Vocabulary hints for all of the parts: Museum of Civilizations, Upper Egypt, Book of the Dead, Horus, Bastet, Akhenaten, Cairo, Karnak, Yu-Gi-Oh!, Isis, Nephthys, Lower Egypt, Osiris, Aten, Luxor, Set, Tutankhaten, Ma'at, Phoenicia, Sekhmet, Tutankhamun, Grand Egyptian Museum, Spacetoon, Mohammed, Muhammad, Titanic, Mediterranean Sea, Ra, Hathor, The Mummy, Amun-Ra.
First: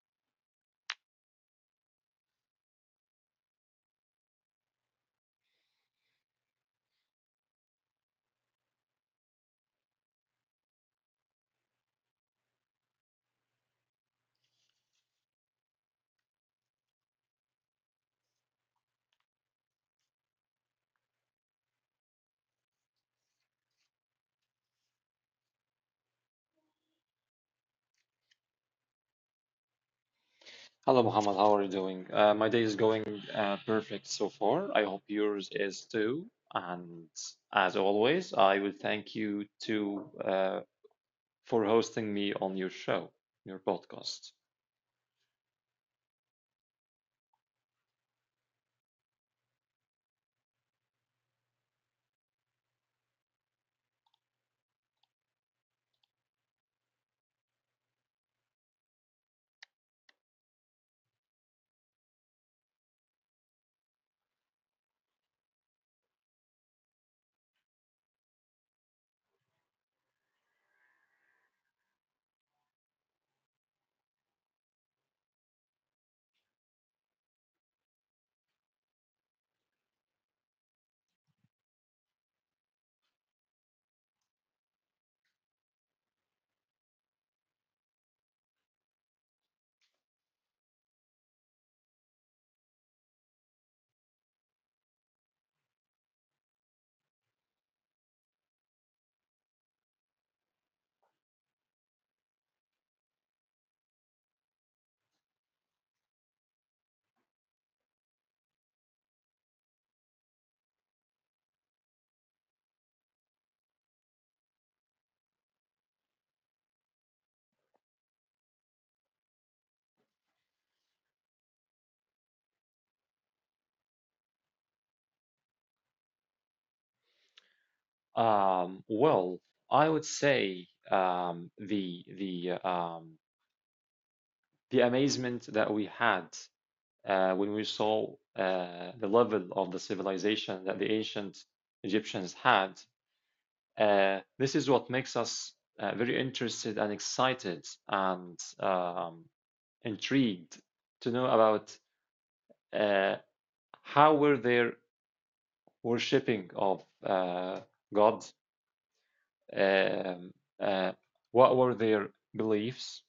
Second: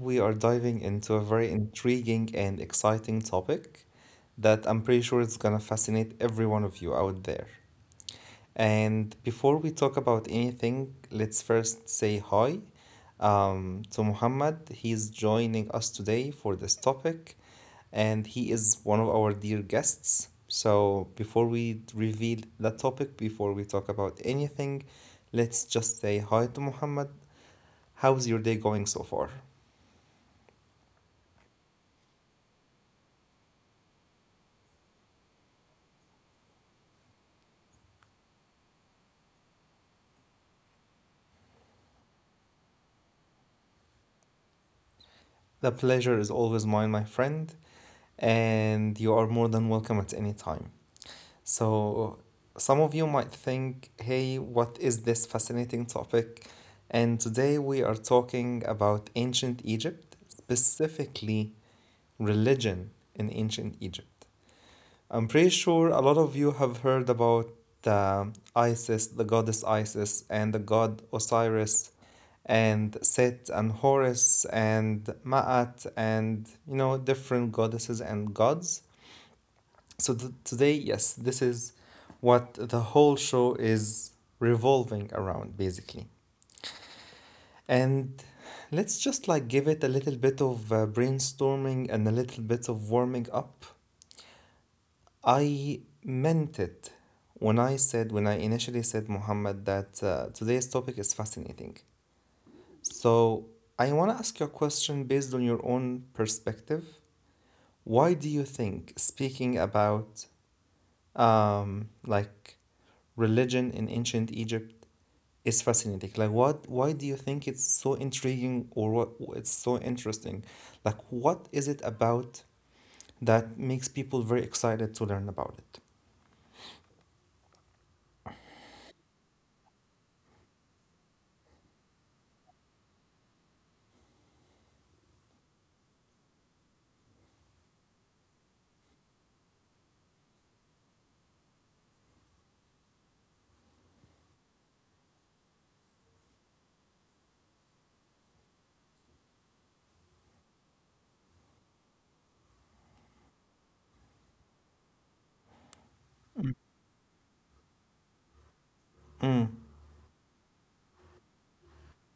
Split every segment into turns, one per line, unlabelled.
we are diving into a very intriguing and exciting topic that I'm pretty sure is gonna fascinate every one of you out there. And before we talk about anything, let's first say hi to Muhammad. He's joining us today for this topic, and he is one of our dear guests. So, before we reveal the topic, before we talk about anything, let's just say hi to Muhammad. How's your day going so far?
Hello, Muhammad. How are you doing? My day is going perfect so far. I hope yours is too. And as always, I would thank you to for hosting me on your show, your podcast.
The pleasure is always mine, my friend, and you are more than welcome at any time. So, some of you might think, hey, what is this fascinating topic? And today we are talking about ancient Egypt, specifically religion in ancient Egypt. I'm pretty sure a lot of you have heard about Isis, the goddess Isis, and the god Osiris, and Set, and Horus, and Ma'at, and you know, different goddesses and gods. So, today, yes, this is what the whole show is revolving around, basically. And let's just like give it a little bit of brainstorming and a little bit of warming up. I meant it when I said, when I initially said, Muhammad, that today's topic is fascinating. So, I want to ask you a question based on your own perspective. Why do you think speaking about like religion in ancient Egypt is fascinating? Like, what, why do you think it's so intriguing or what it's so interesting? Like, what is it about that makes people very excited to learn about it?
Well, I would say the the amazement that we had when we saw the level of the civilization that the ancient Egyptians had. This is what makes us very interested and excited and intrigued to know about uh, how were their worshipping of God, um,
Mm,
uh, what were their beliefs?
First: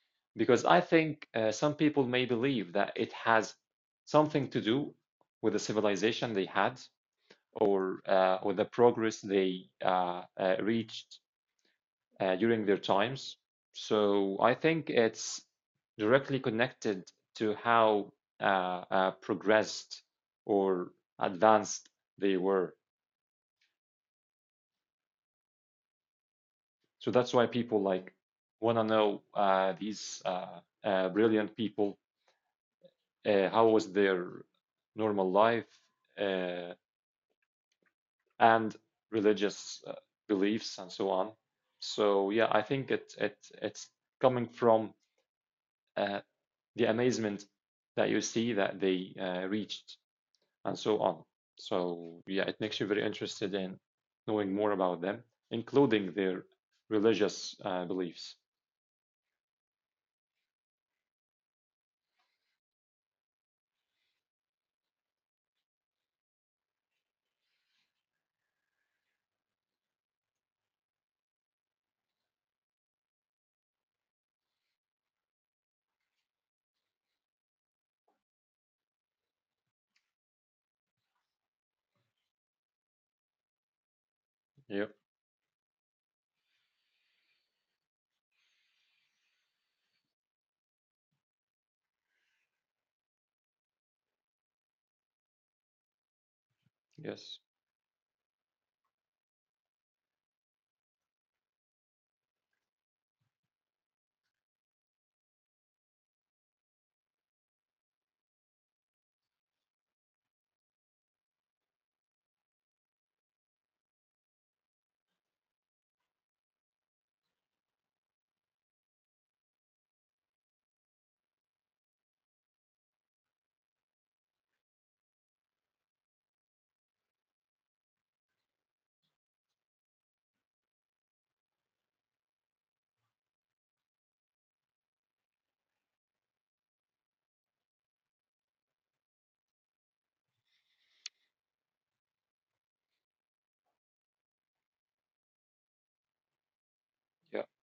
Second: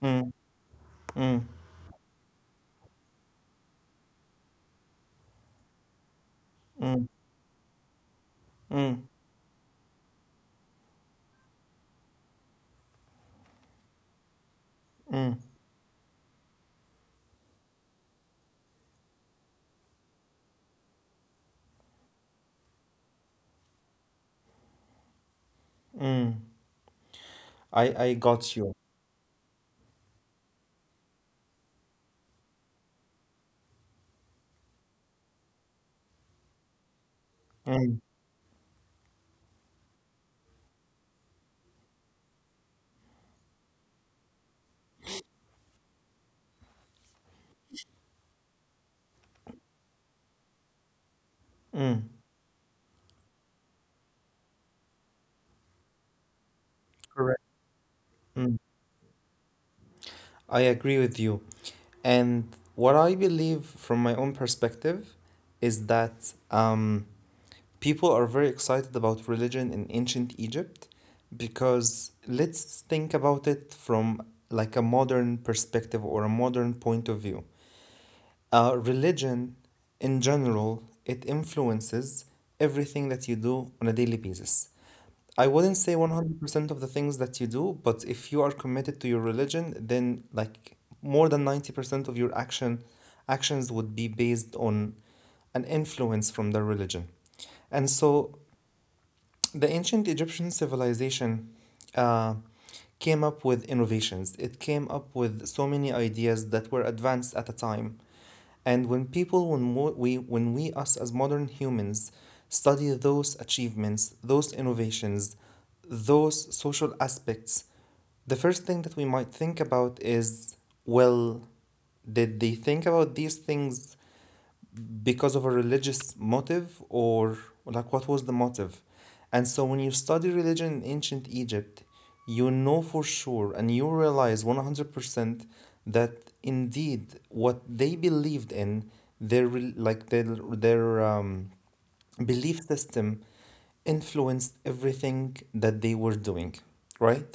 mm,
Because I think
mm.
some people may believe that it has something to do with the civilization they had,
mm.
or with the
Mm,
progress they reached during their times. So I think
mm,
it's directly connected to how progressed or advanced they were.
mm.
So that's why
I
people
I
like
got you.
want to know these brilliant people, how was their normal life uh,
Mm,
and religious beliefs and so on. So yeah, I think it's coming from uh, the amazement that you see that they reached and so on.
mm.
So yeah, it makes you very interested in knowing more about them, including their
Correct.
religious beliefs.
Mm. I agree with you. And what I believe from my own perspective is that people are very excited about religion in ancient Egypt, because let's think about it from like a modern perspective or a modern point of view. Religion in general, it influences everything that you do on a daily basis.
Yeah.
I wouldn't say 100% of the things that you do, but if you are committed to your religion, then like more than 90% of your actions would be based on an influence from their religion.
Yes.
And so the ancient Egyptian civilization uh, came up with innovations. It came up with so many ideas that were advanced at a time. And when people, when we, us as modern humans, study those achievements, those innovations, those social aspects, the first thing that we might think about is, well, did they think about these things because of a religious motive, or like what was the motive? And so when you study religion in ancient Egypt, you know for sure and you realize 100% that indeed what they believed in, their like their um, belief system influenced everything that they were doing,
Yeah.
right?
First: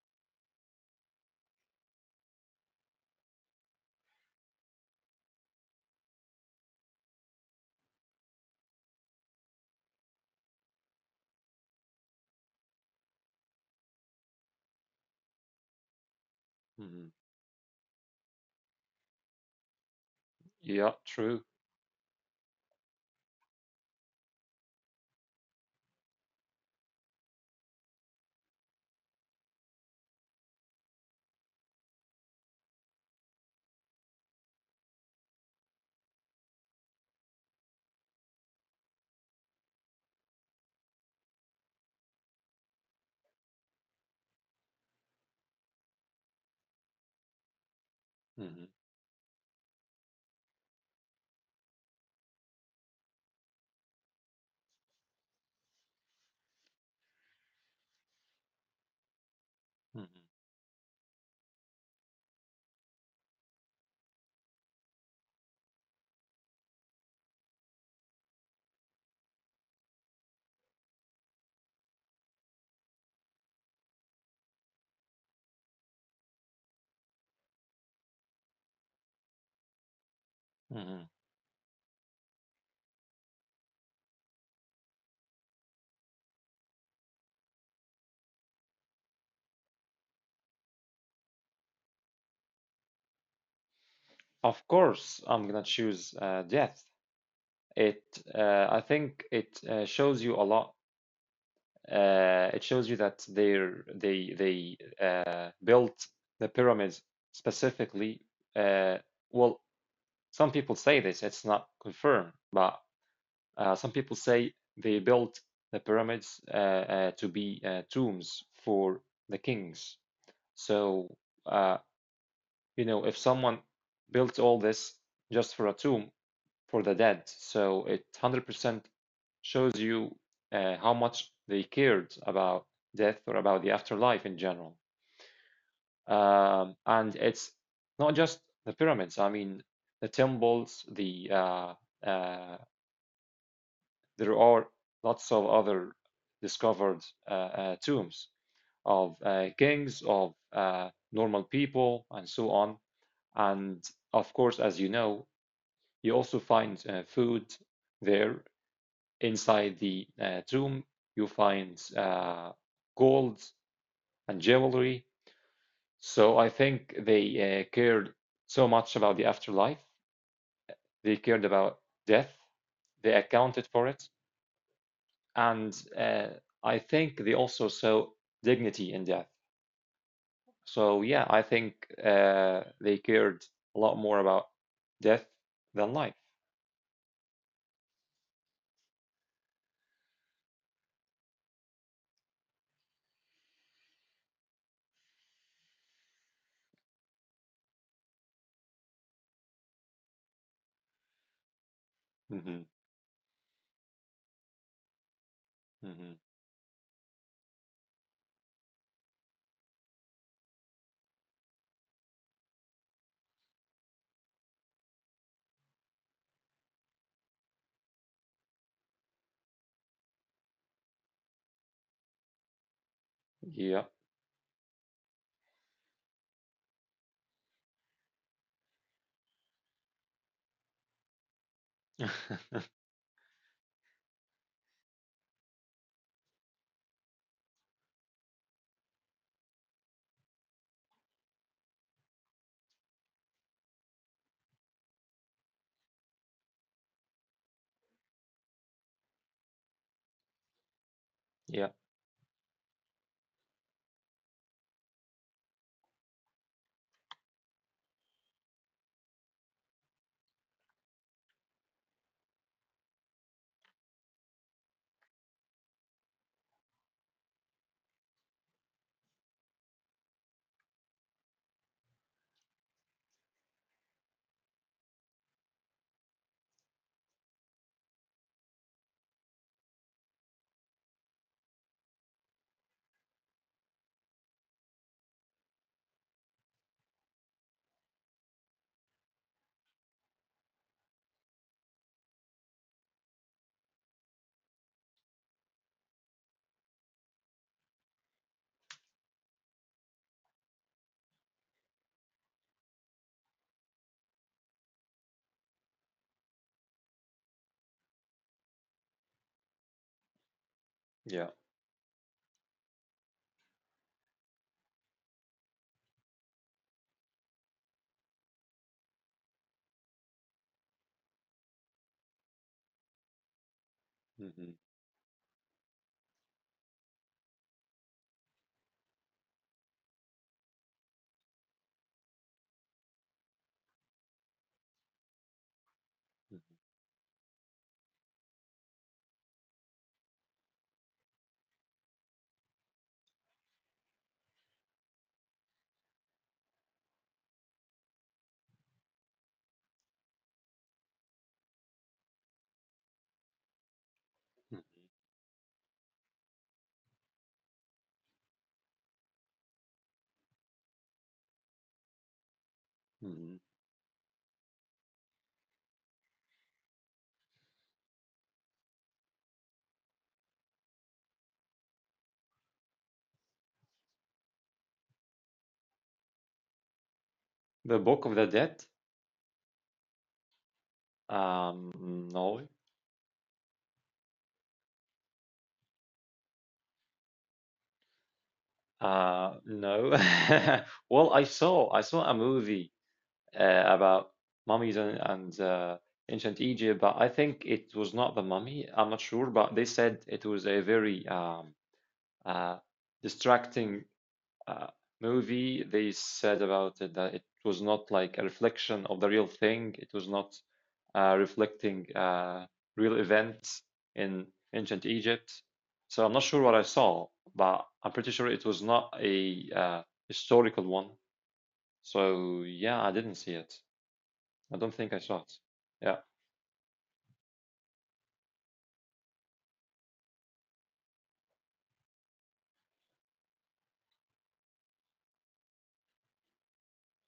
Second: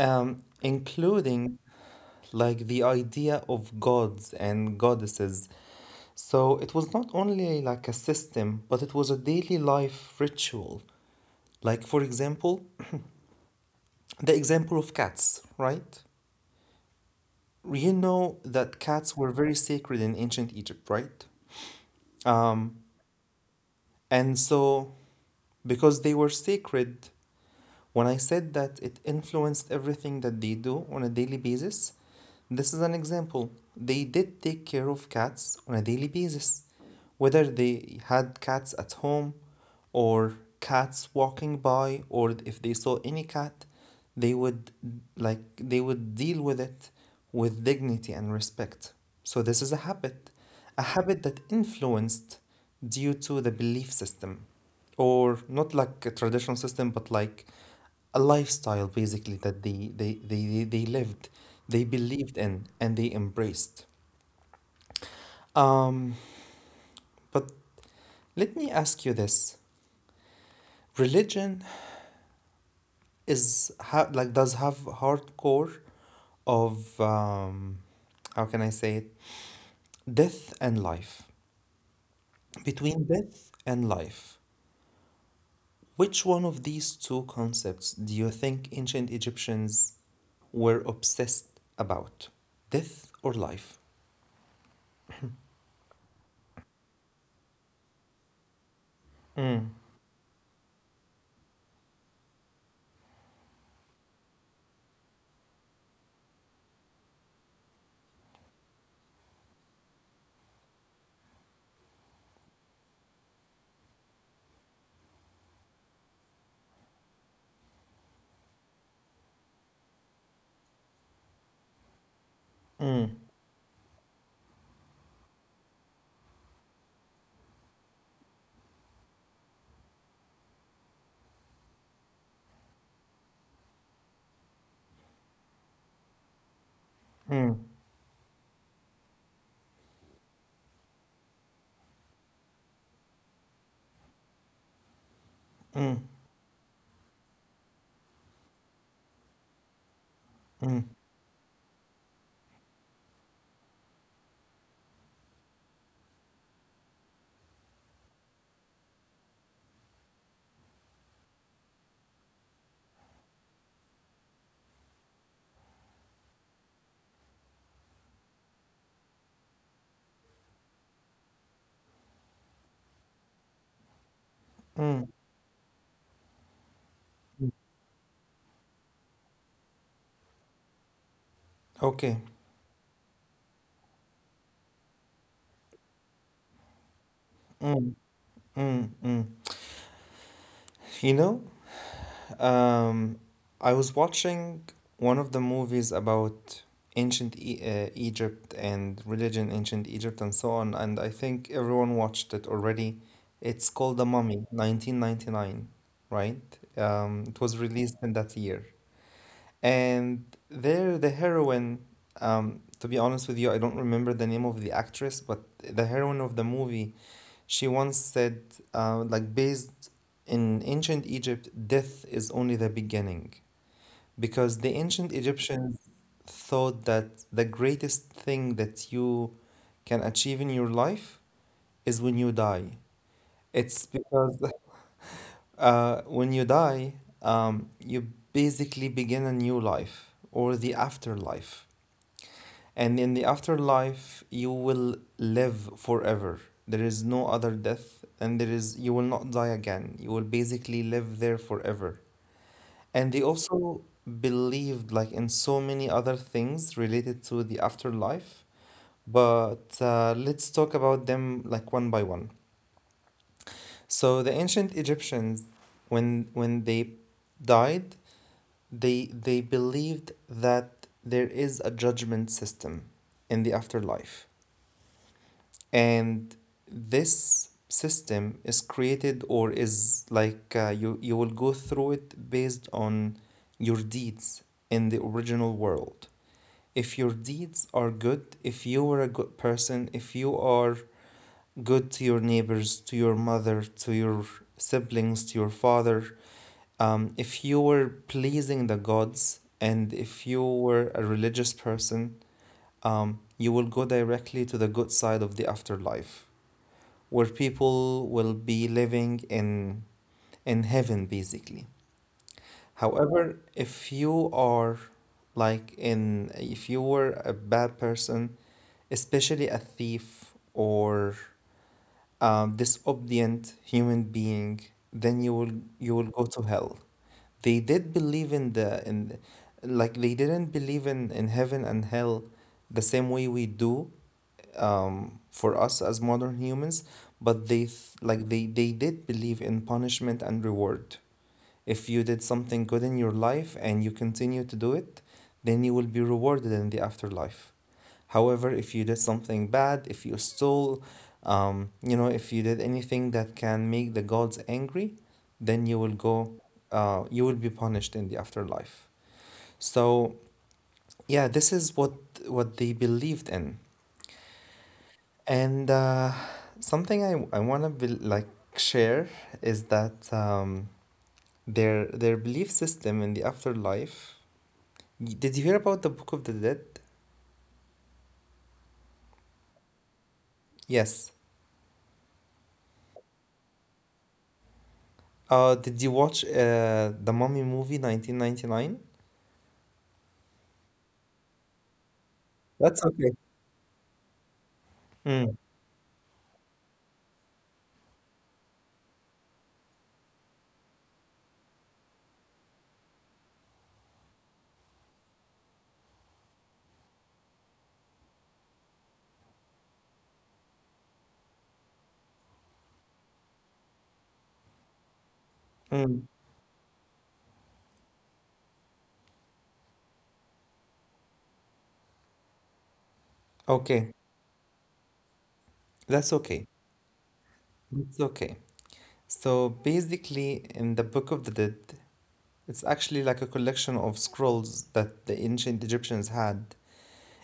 Including like the idea of gods and goddesses. So it was not only like a system, but it was a daily life ritual. Like, for example, the example of cats, right?
Hmm.
You know that cats were very sacred in ancient Egypt,
Yeah.
right?
True.
Um, and so, because they were sacred, when I said that it influenced everything that they do on a daily basis, this is an example. They did take care of cats on a daily basis, whether they had cats at home or cats walking by, or if they saw any cat, they would they would deal with it with dignity and respect.
Hmm.
So this is a habit that influenced due to the belief system, or not like a traditional system, but like a lifestyle, basically, that they they, they,
Hmm.
they they lived, they believed in, and they embraced. um but let me ask you this. Religion like does have hardcore of, how can I say it, death and life.
Hmm.
Between death and life, which one of these two concepts do you think ancient Egyptians were obsessed about, death or life?
Of course, I'm gonna choose death. It. I think
Mm,
it shows you a lot. It shows you that they built the pyramids specifically. Uh, well, some people say this; it's not confirmed, but some people say they built the pyramids to be tombs for the kings. So uh,
mm,
if someone built all this just for a tomb, for the dead. So it 100% shows you how much they cared about death or about the afterlife in general. And
mm,
it's not just the pyramids. I mean, the temples, the uh, there are lots of
mm.
other discovered tombs of kings, of
Mm,
normal people, and so on. And of course, as you know, you also find food there. Inside the tomb, you find gold and jewelry. So I think they cared so much about the afterlife. They cared about death. They accounted for it.
mm,
And I think
mm.
they also saw dignity in death. So yeah, I think
Okay.
they cared a lot more about death than life.
Mm, mm, mm. You know, um, I was watching one of the movies about ancient e Egypt and religion, ancient Egypt, and so on, and I think everyone watched it
Hmm.
already. It's called The Mummy, 1999,
Hmm.
right? It was released in that year. And there, the heroine, to be honest with you, I don't remember the name of the actress, but the heroine of the movie, she once said, like, based in ancient Egypt, death is only the beginning.
Yeah.
Because the ancient Egyptians thought that the greatest thing that you can achieve in your life is when you die. It's because when you die, you basically begin a new life, or the afterlife. And in the afterlife, you will live forever. There is no other death, and there is you will not die again. You will basically live there
Yeah.
forever. And they also believed like in so many other things related to the afterlife, but let's talk about them like one by one. So the ancient Egyptians, when they died, they believed that there is a judgment system in the afterlife. And this system is created, or is like, you will go through it based on your deeds in the original world. If your deeds are good, if you were a good person, if you are good to your neighbors, to your mother, to your siblings, to your father, if you were pleasing the gods and if you were a religious person, you will go directly to the good side of the afterlife, where people will be living in heaven, basically.
Yeah.
However, if you are like in if you were a bad person, especially a thief or disobedient human being,
Hmm.
then you will go to hell. They did believe in the in like they didn't believe in heaven and hell the same way we do, for us as modern humans, but like they did believe in punishment and reward. If you did something good in your life and you continue to do it, then you will be rewarded in the afterlife. However, if you did something bad, if you stole, if you did anything that can make the gods angry, then you will be punished in the afterlife. So yeah, this is what they believed in.
Hmm.
And something I want to be like share is that their belief system in the afterlife. Did you hear about the Book of the Dead?
The Book of the Dead.
Yes.
No.
Did you watch the Mummy movie 1999?
No. Well, I saw a
That's okay.
movie about mummies and,
Mm,
ancient Egypt, but I think it was not the mummy. I'm not sure, but they said it was a very uh, distracting uh, movie. They said about it that it was not like a reflection of the real thing. It was not reflecting real events in ancient Egypt.
mm.
So I'm not sure what I saw, but I'm pretty sure it was not a historical one. So yeah, I didn't see it.
Okay,
I don't think I saw it.
that's
Yeah.
okay. That's okay. So basically, in the Book of the Dead, it's actually like a collection of scrolls that the ancient Egyptians had,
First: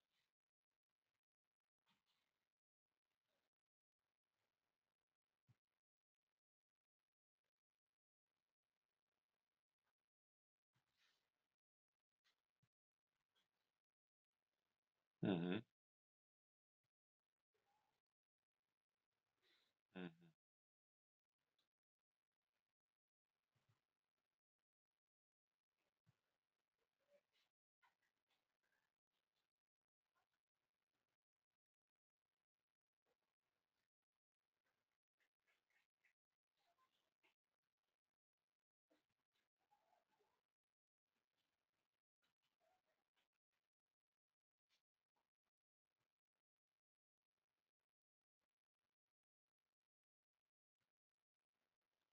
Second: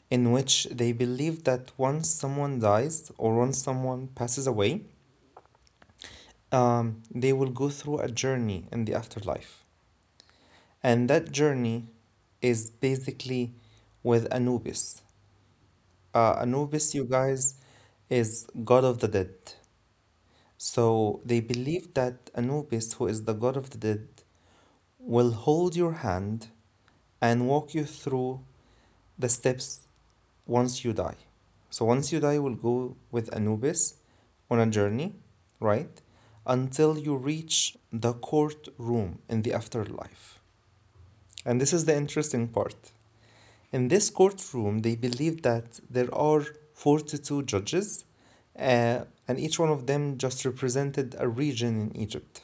in which they believe that once someone dies or once someone passes away, they will go through a journey in the afterlife. And that journey is basically with Anubis.
Hmm.
Anubis, you guys, is god of the dead. So they believe that Anubis, who is the god of the dead, will hold your hand and walk you through the steps once you die. So once you die, you will go with Anubis on a journey, right? Until you reach the courtroom in the afterlife. And this is the interesting part. In this courtroom, they believe that there are 42 judges, and each one of them just represented a region in Egypt.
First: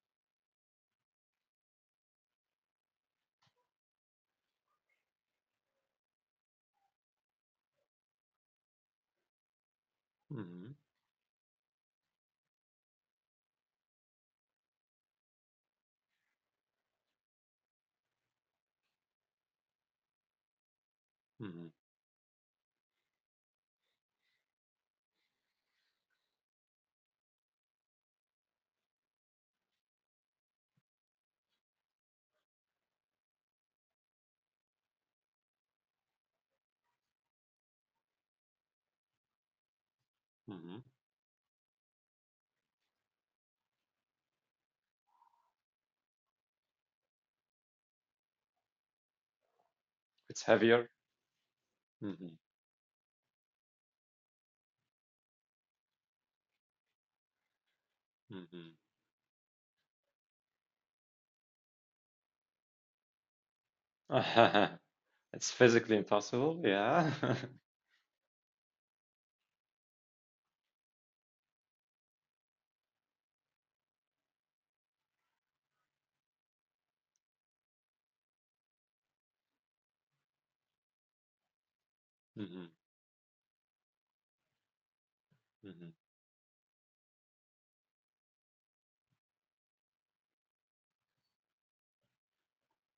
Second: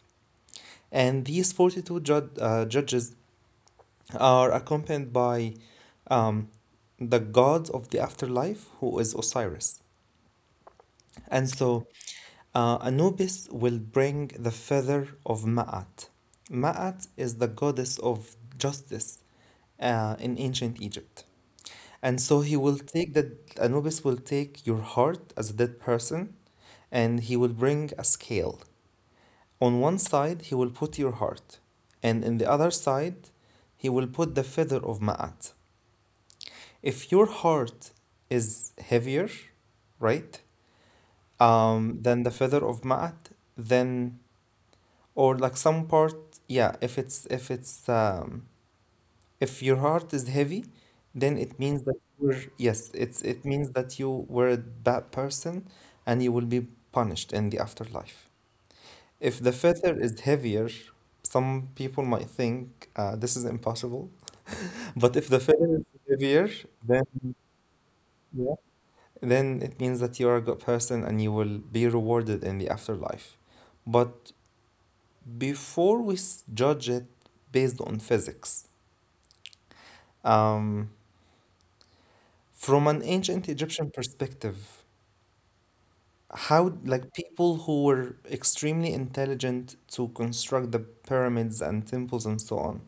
And these 42 judges are accompanied by um, the god of the afterlife, who is Osiris.
Hmm. hmm
And so Anubis will bring the feather of Ma'at. Ma'at is the goddess of justice in ancient Egypt.
hmm
And so he will take that, Anubis will take your heart as a dead person, and he will bring a scale. On one side, he will put your heart, and in the other side, he will put the feather of Ma'at. If your heart is heavier, right,
hmm
than the feather of Ma'at, then, or like some part, yeah, if it's if your heart
It's
is heavy,
heavier.
then it means that
Hmm
you're yes, it means that you were a bad person, and you will be punished in the afterlife.
hmm
If the feather is heavier, some people might think this is impossible. But if the
It's
feather is
physically
heavier,
impossible. Yeah.
then, yeah, then it means that you are a good person and you will be rewarded in the afterlife. But before we judge it based on physics, Um,
Mhm.
from an ancient Egyptian perspective,
Mhm,
how like people who were extremely intelligent to construct the pyramids and temples and so on,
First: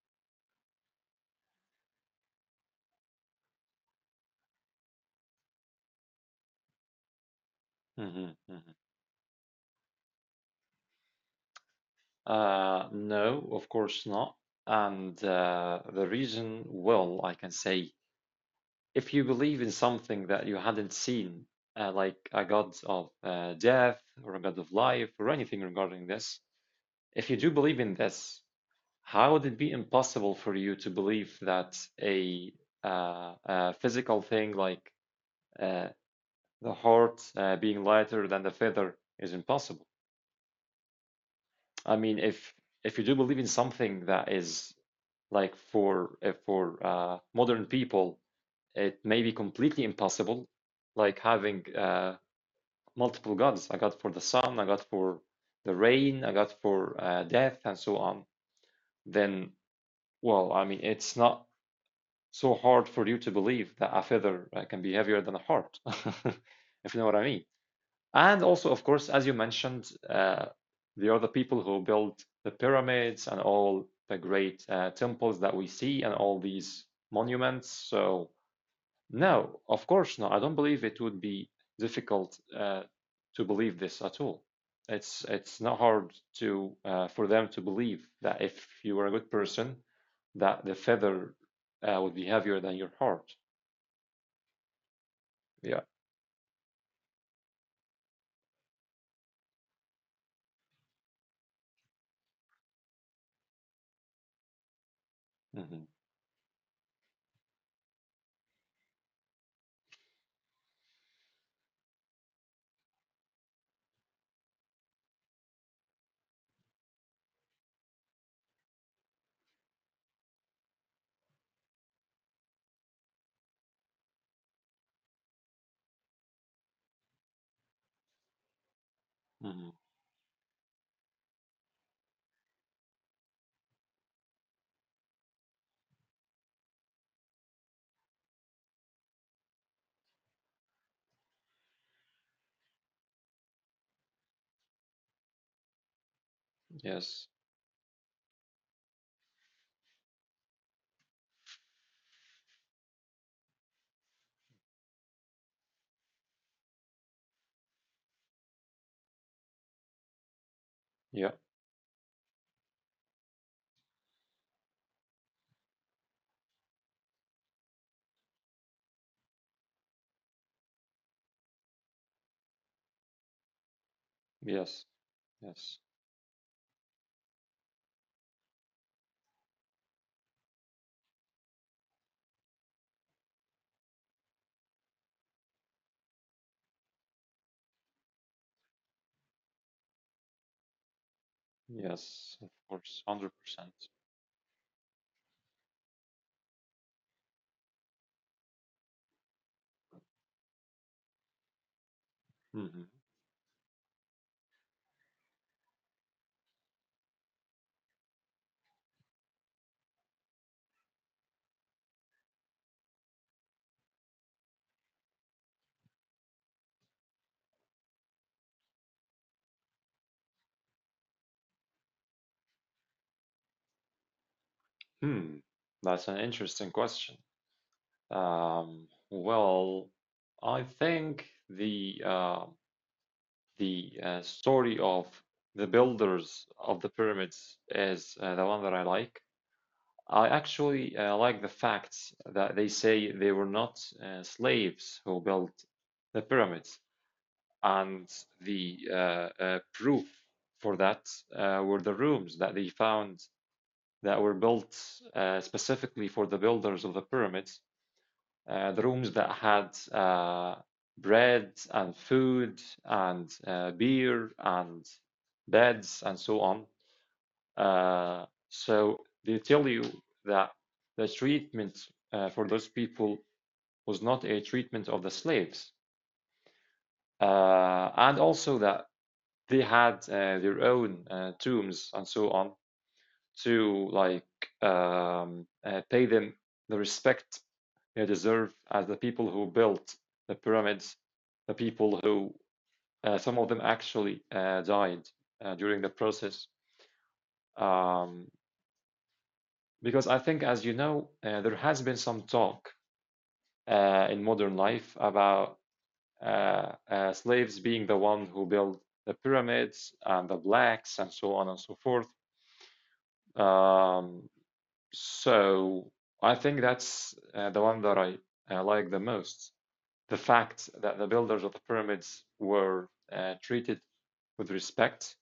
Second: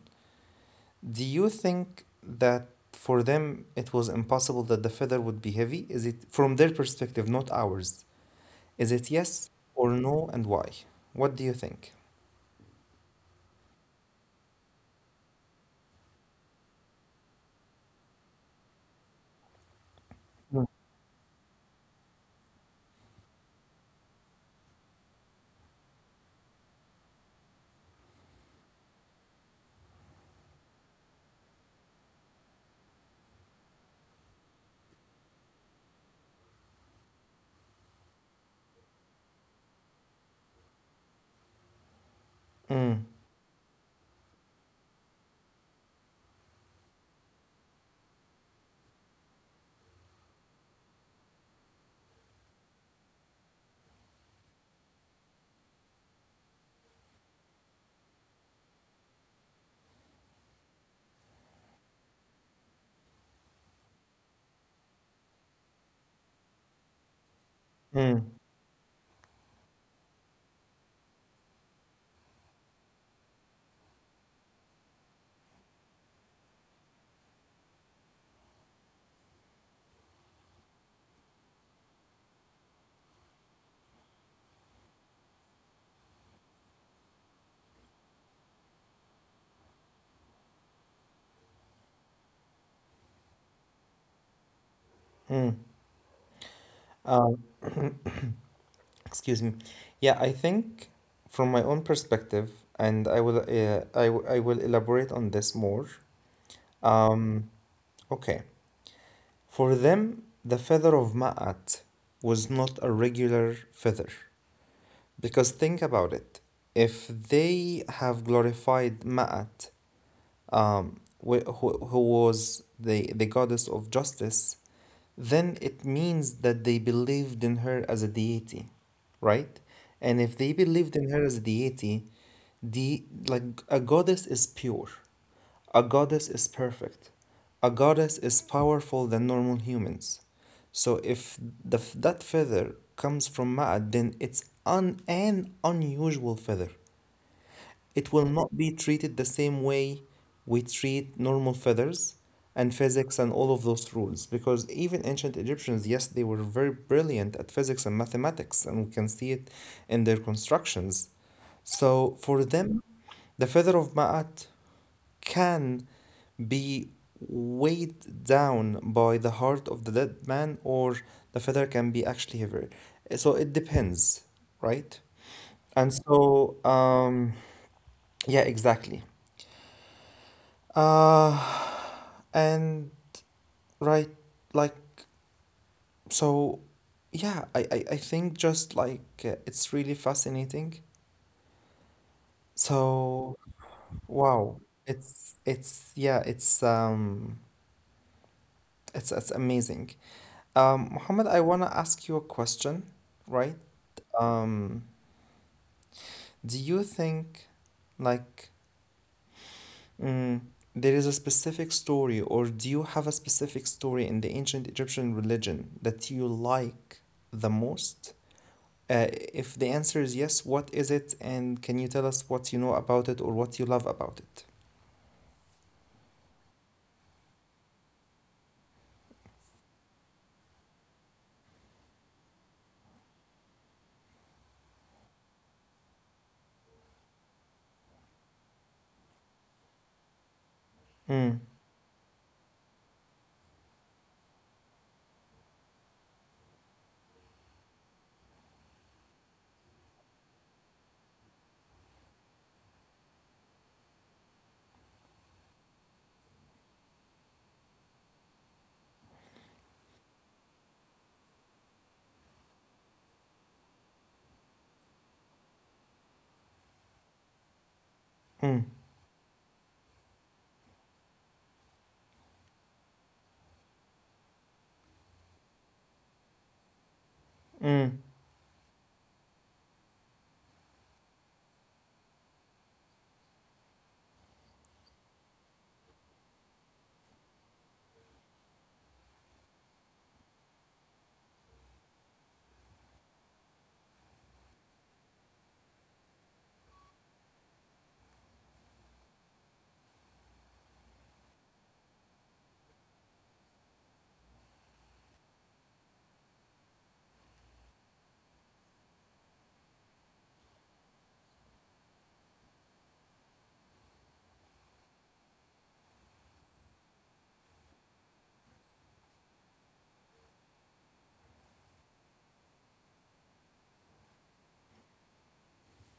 do you think that for them it was impossible that the feather would be heavy? Is it from their perspective, not ours?
mhm, mhm.
Is it yes or no, and why? What do you think?
No, of course not. And the reason, well, I can say, if you believe in something that you
Mm,
hadn't seen, like a god of death or a god of life or anything regarding this, if you do believe in this, how would it be impossible for you to believe that a physical thing like uh, the heart being lighter than the feather is impossible? I mean,
mm,
if you do believe in something that is like for modern people, it may be completely impossible, like having multiple gods. I got for the sun, I got for the rain, I got for death, and so on. Then, well, I mean, it's not so hard for you to believe that a feather can be heavier than a heart, if you know what I mean.
mm,
And also, of course, as you mentioned, there are the people who built the pyramids and all the great temples that we see and all these monuments. So, no, of course not. I don't believe it would be difficult to believe this at all. It's not hard to for them to believe that if you were a good person, that the feather would be heavier than your heart. Yeah.
mm. Excuse me. Yeah, I think from my own perspective, and I will I will elaborate on this more.
hmm
Um, okay. For them, the feather of Ma'at was not a regular feather. Because think about it. If they have glorified Ma'at, um, who was the goddess of justice, then it means that they believed in her as a deity, right?
hmm
And if they believed in her as a deity, The like a goddess is pure. A goddess is perfect. A goddess is powerful than normal humans. So if that feather comes from Ma'at, then it's an unusual feather.
Yes.
It will not be treated the same way we treat normal feathers and physics and all of those rules. Because even ancient Egyptians, yes, they were very brilliant at physics and mathematics, and we can see it in their constructions.
Yeah.
So for them, the feather of Ma'at can be weighed down by the heart of the dead man, or the feather can be actually heavier. So it depends, right?
Yes.
And
Yes.
so, um, yeah, exactly. Uh, and right, like, so, yeah, I think just like it's really fascinating.
Yes, of
So,
course, 100%.
wow, yeah, it's amazing. Mohammed, I want to ask you a question,
Hmm.
right? Um, do you think, like, mm, there is a specific story, or do you have a specific story in the ancient Egyptian religion that you like the most? Uh, if the answer is yes, what is it, and can you tell us what you know about it or what you love about it?
Hmm. That's an interesting question. Well, I think the story of the builders of the pyramids is the one that I like. I
Mm,
actually like the facts that they say they were not slaves who built the pyramids, and the proof for that were the rooms that they found that were built specifically for the builders of the pyramids. The rooms that had bread and food and beer and beds and so on.
mm,
So they tell you that the treatment for those people was not a treatment of the slaves,
mm,
and also that they had their own tombs and so on to like pay them the respect you deserve as the people who built the pyramids, the people who, some of them actually died during the process. Um, because I think, as you know, there has been some talk in modern life about slaves being the one who built the pyramids, and the blacks and so on and so forth. Um, so I think that's the one that I like the most, the fact that the builders of the pyramids were treated with respect,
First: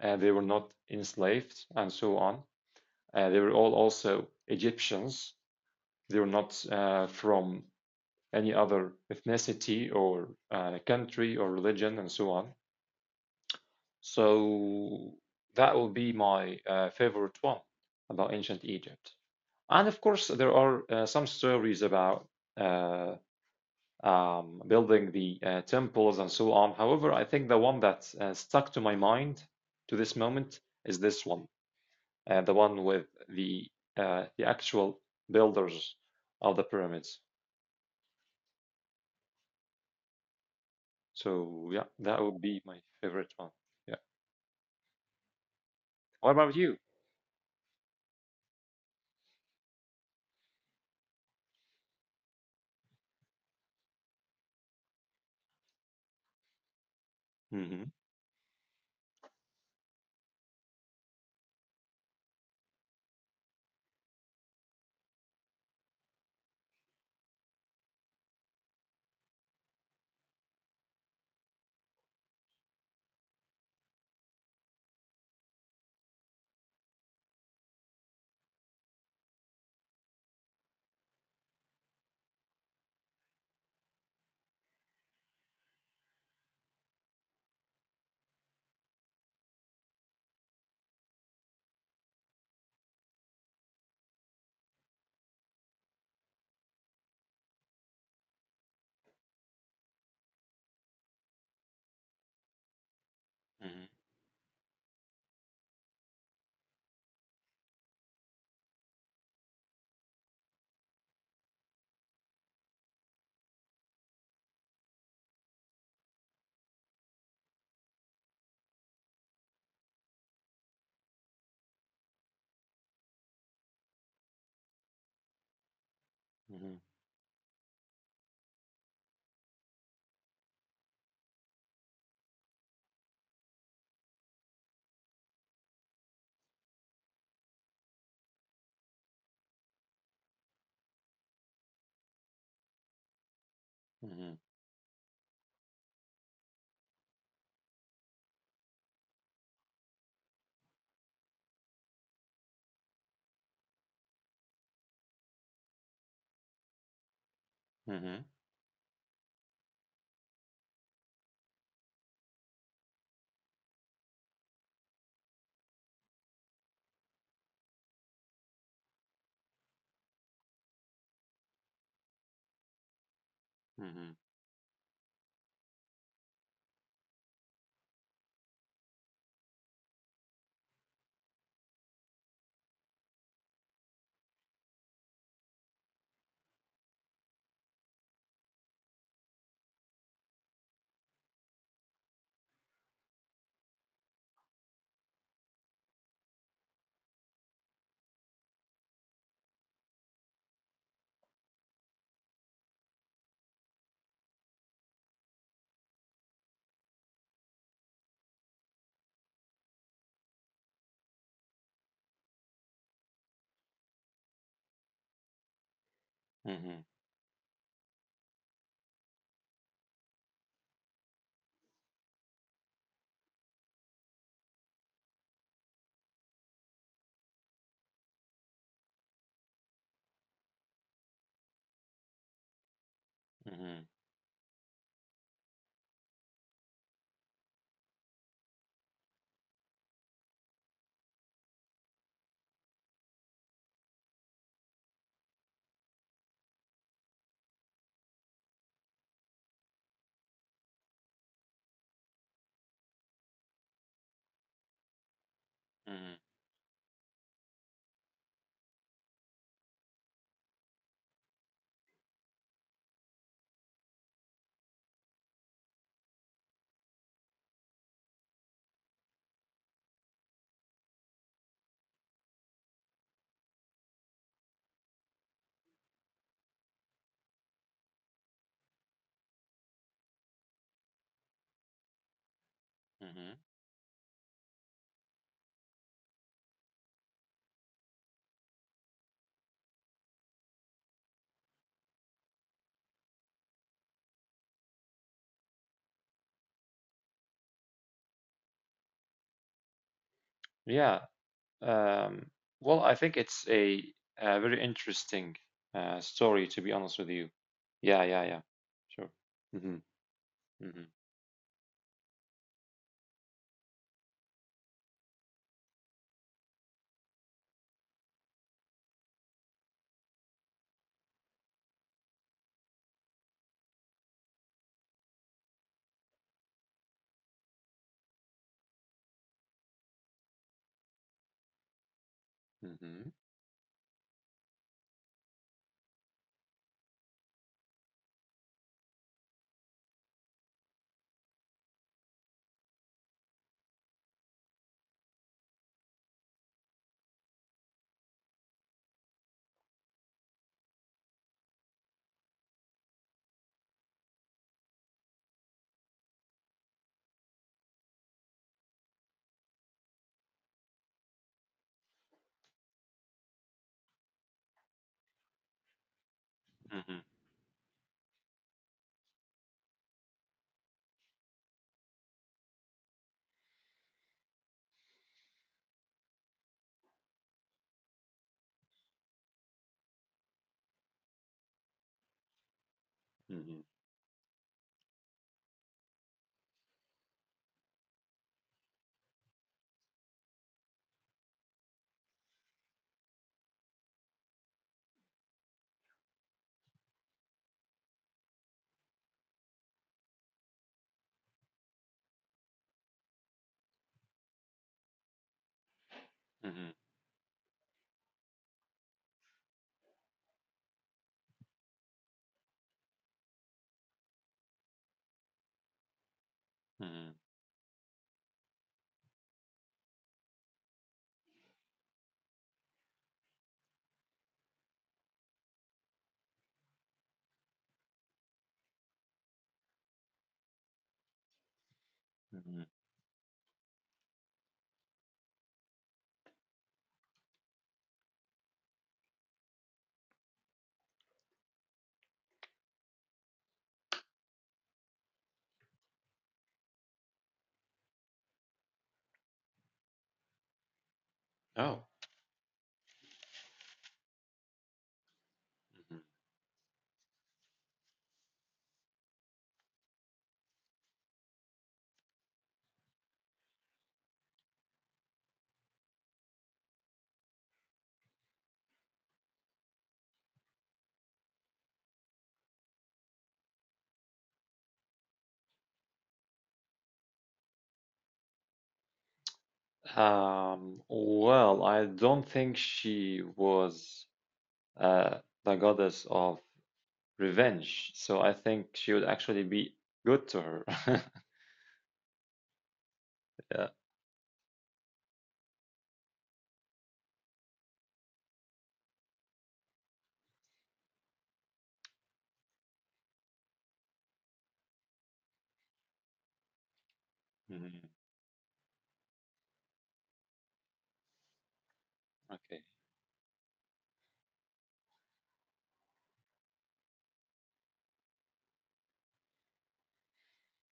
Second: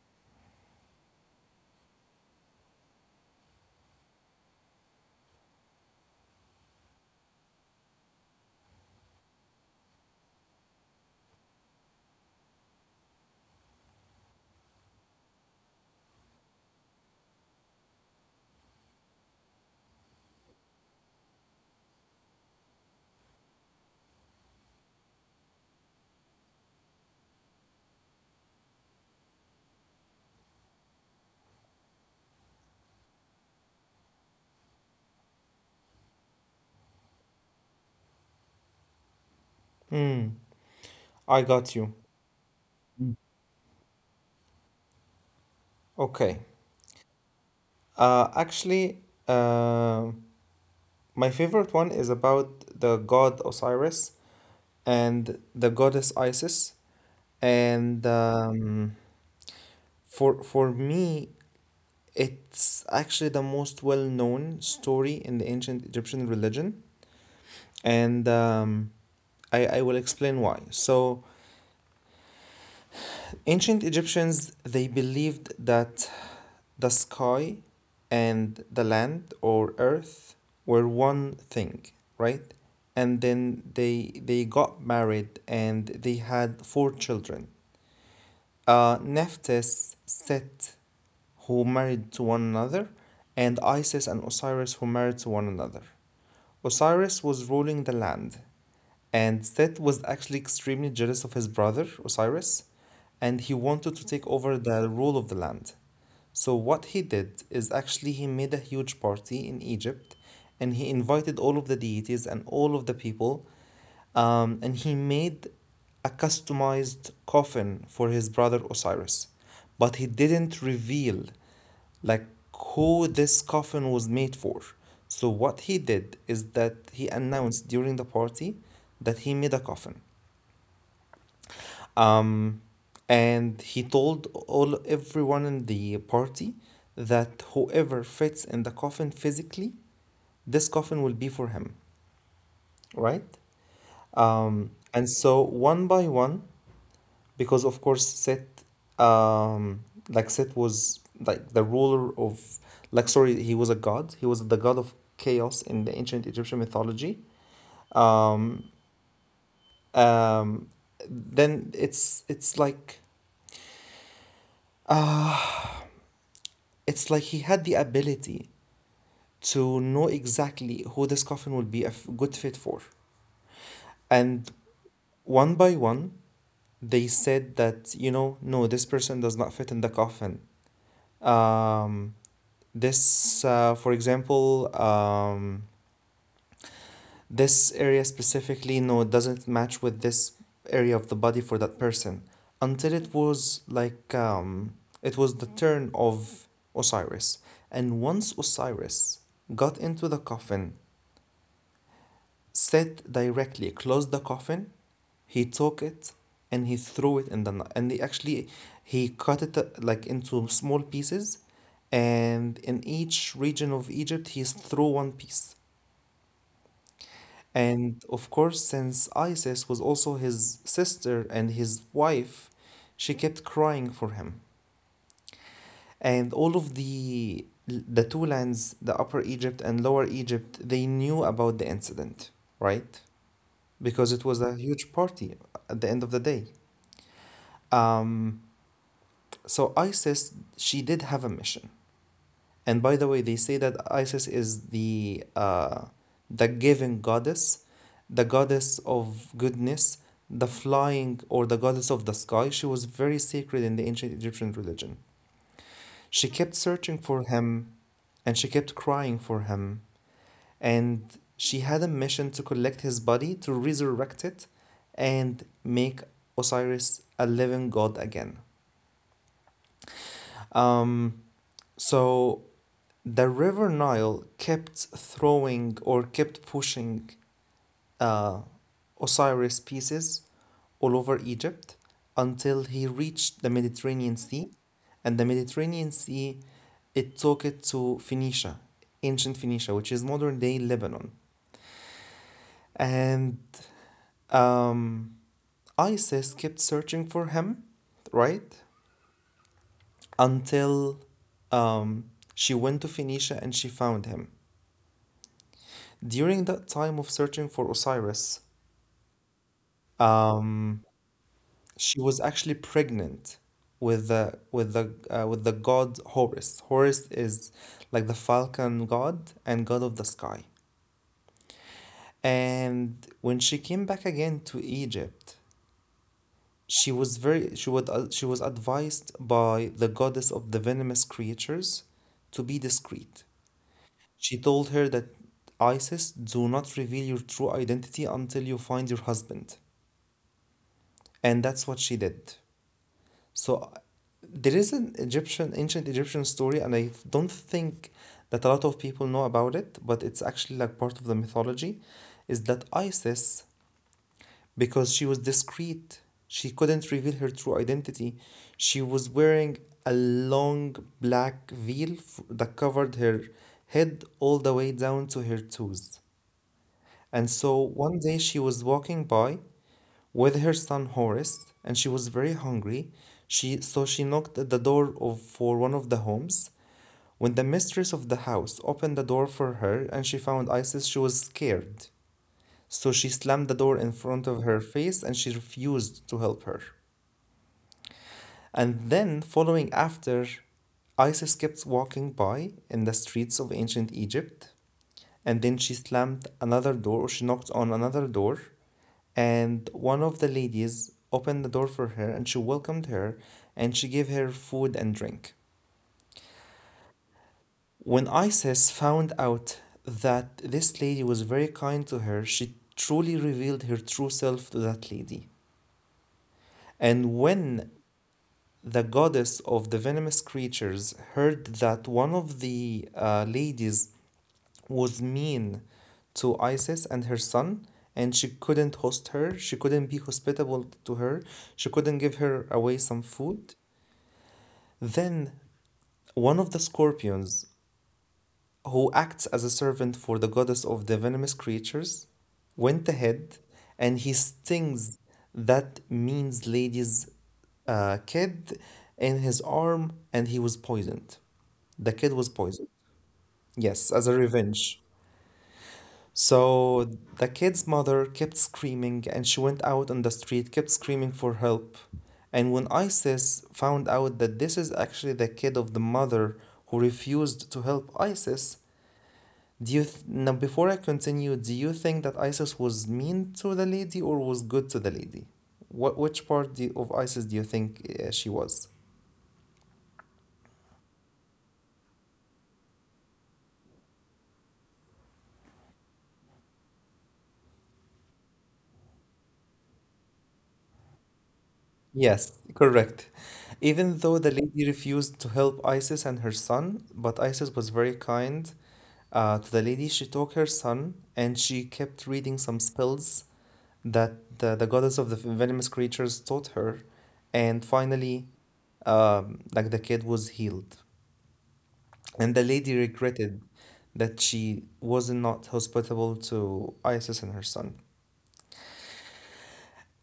they were not enslaved, and so on. They were all also Egyptians. They were not from any other ethnicity or country or religion, and so on. So that will be my favorite one about ancient Egypt. And of course, there are some stories about uh, building the temples and so on. However, I think the one that stuck to my mind to this moment is this one, the one with the actual builders of the pyramids.
mm. I
So
got
yeah,
you.
that would be my favorite one. Yeah. What
Okay.
about you?
Uh, actually, um My favorite one is about the god Osiris and the goddess Isis.
Mm-hmm.
And for me, it's actually the most well-known story in the ancient Egyptian religion. And I will explain why. So, ancient Egyptians, they believed that the sky and the land or earth were one thing, right? And then they got married and they had four children. Nephthys, Set, who married to one another, and Isis and Osiris, who married to one another. Osiris was ruling the land, and Set was actually extremely jealous of his brother, Osiris,
Mm-hmm.
and he wanted to take over the rule of the land. So what he did is actually he made a huge party in Egypt and he invited all of the deities and all of the people, and he made a customized coffin for his brother Osiris. But he didn't reveal like who this coffin was made for. So
Mm-hmm.
what he did is that he announced during the party that he made a coffin, um, and he told all everyone in the party that whoever fits in the coffin physically, this coffin will be for him, right?
Mm-hmm.
And so one by one, because of course Set, um, like Set was like the ruler of, like sorry, he was a god. He was the god of chaos in the ancient Egyptian
Mm-hmm.
mythology. Um, um, then it's Ah, it's like he had the ability to know exactly who this coffin will be a good fit for.
Mm-hmm.
And one by one, they said that, you know, no, this person does not fit in the coffin. Um, for example, um, this area specifically, no, it doesn't match with this area of the body for that person. Until it was like, it was the turn of Osiris. And once Osiris got into the coffin, said directly, closed the coffin, he took it and he threw it in the ni- and he actually he cut it like into small pieces and in each region of Egypt he threw one piece. And of course, since Isis was also his sister and his wife, she kept crying for him. And all of the two lands, the Upper Egypt and Lower Egypt, they knew about the incident,
Mm-hmm.
right? Because it was a huge party at the end of the day. Um, So Isis, she did have a mission. And by the way, they say that Isis is the giving goddess, the goddess of goodness, the flying or the goddess of the sky. She was very sacred in the ancient Egyptian
Mm-hmm.
religion. She kept searching for him and she kept crying for him. And she had a mission to collect his body, to resurrect it, and make Osiris a living god again. Um, so the River Nile kept throwing or kept pushing uh, Osiris pieces all over
Mm-hmm.
Egypt until he reached the Mediterranean Sea. And the Mediterranean Sea, it took it to Phoenicia, ancient Phoenicia, which is modern day Lebanon. And um, Isis kept searching for him, right?
Yeah. Um,
Until
well, I think it's
um,
a,
she went
a
to
very
Phoenicia and she
interesting
found him.
story, to be honest with you.
During
Yeah,
that
yeah, yeah.
time of searching
Sure.
for
Mm-hmm.
Osiris,
Mm-hmm.
Um, she was actually pregnant with the god Horus. Horus is like the falcon god and god of the sky. And when she came back again to Egypt, she was very she would she was advised by the goddess of the venomous creatures
Mm-hmm.
to be discreet. She told her that Isis, do not reveal your true identity until you find your husband. And that's what she did. So there is an Egyptian, ancient Egyptian story, and I don't think that a lot of people know about it, but it's actually like part of the mythology, is that Isis, because she was discreet, she couldn't reveal her true identity. She was wearing a long black veil that covered her head all the way down to her toes. And so one day she was walking by with her son Horace, and she was very hungry. So she knocked at the door of, for one of the homes. When the mistress of the house opened the door for her and she found Isis, she was scared. So
Mm-hmm.
she slammed the door in front of her face and she refused to help her. And then, following after, Isis kept walking by in the streets of ancient Egypt. And then she slammed another door, or she knocked on another door, and one of the ladies opened the door for her and she welcomed her and she gave her food and drink.
Mm-hmm.
When Isis found out that this lady was very kind to her, she truly revealed her true self to that lady.
Mm-hmm.
And when the goddess of the venomous creatures heard that one of the ladies was mean to Isis and her son, and she couldn't host her, she couldn't be hospitable to her, she
Mm-hmm.
couldn't give her away some food, then, one of the scorpions, who acts as a servant for the goddess of the venomous creatures, went ahead and he stings that means lady's kid in his arm and he was poisoned.
Oh.
The kid was poisoned. Yes, as a revenge. So the kid's mother kept screaming and she went out on the street, kept screaming for help. And when Isis found out that this is actually the kid of the mother who refused to help Isis, now before I continue, do you think that Isis was mean to the lady or was good to the lady? What which part of Isis do you think she was?
Mhm. Well, I don't think she was uh, the goddess of revenge, so I think she would actually be good to her.
Yes,
Yeah.
correct. Even though the lady refused to help Isis and her son, but Isis was very kind. To the lady, she took her son, and she kept reading some spells that the goddess of the venomous creatures taught her.
Mhm.
And finally, like the kid was healed.
Okay.
And the lady regretted that she was not hospitable to Isis and her son.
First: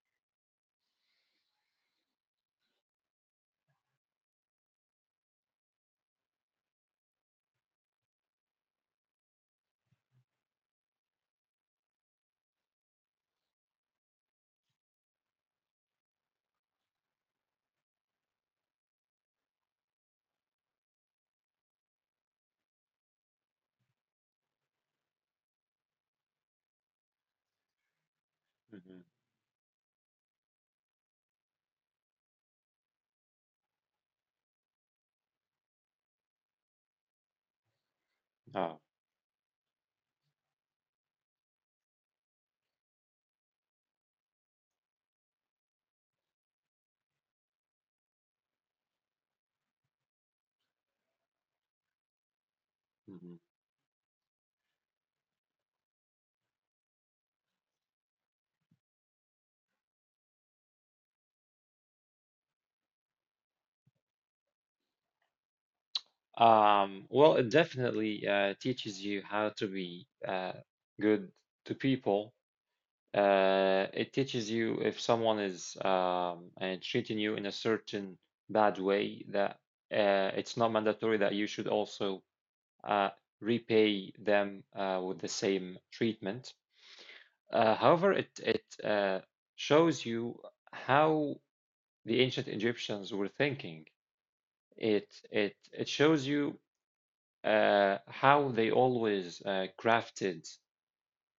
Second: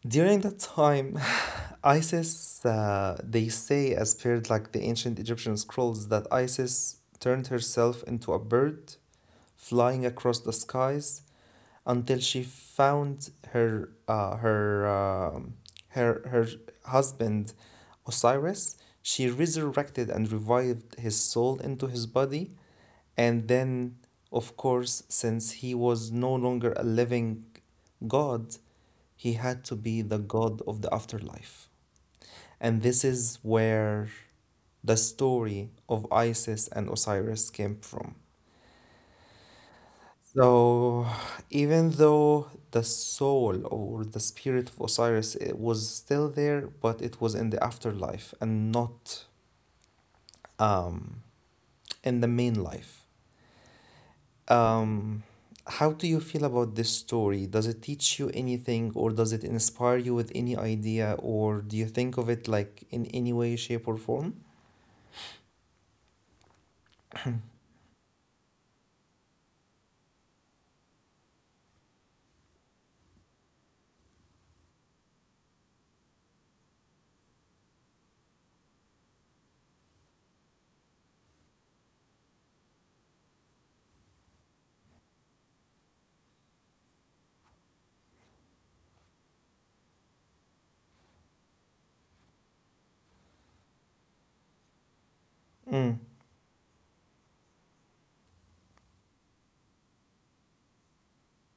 During that time, Isis, they say, as per like the ancient Egyptian scrolls, that Isis turned herself into a bird flying across the skies until she found her her her husband Osiris. She resurrected and revived his soul into his body, and then, of course, since he was no longer a living god,
Mhm.
he had to be the god of the afterlife. And this is where the story of Isis and Osiris came from.
Oh.
So, even though the soul or the spirit of Osiris was still there, but it was in the afterlife and not um, in the main life.
Mm-hmm.
Um, how do you feel about this story? Does it teach you anything, or does it inspire you with any idea, or do you think of it like in any way, shape, or form?
Well, it definitely teaches you how to be good to people. It teaches you if someone is treating you in a certain bad way that it's not mandatory that you should also uh, repay them with the same treatment. However, it shows you how the ancient Egyptians were thinking. It it
Mm,
it shows you how they always crafted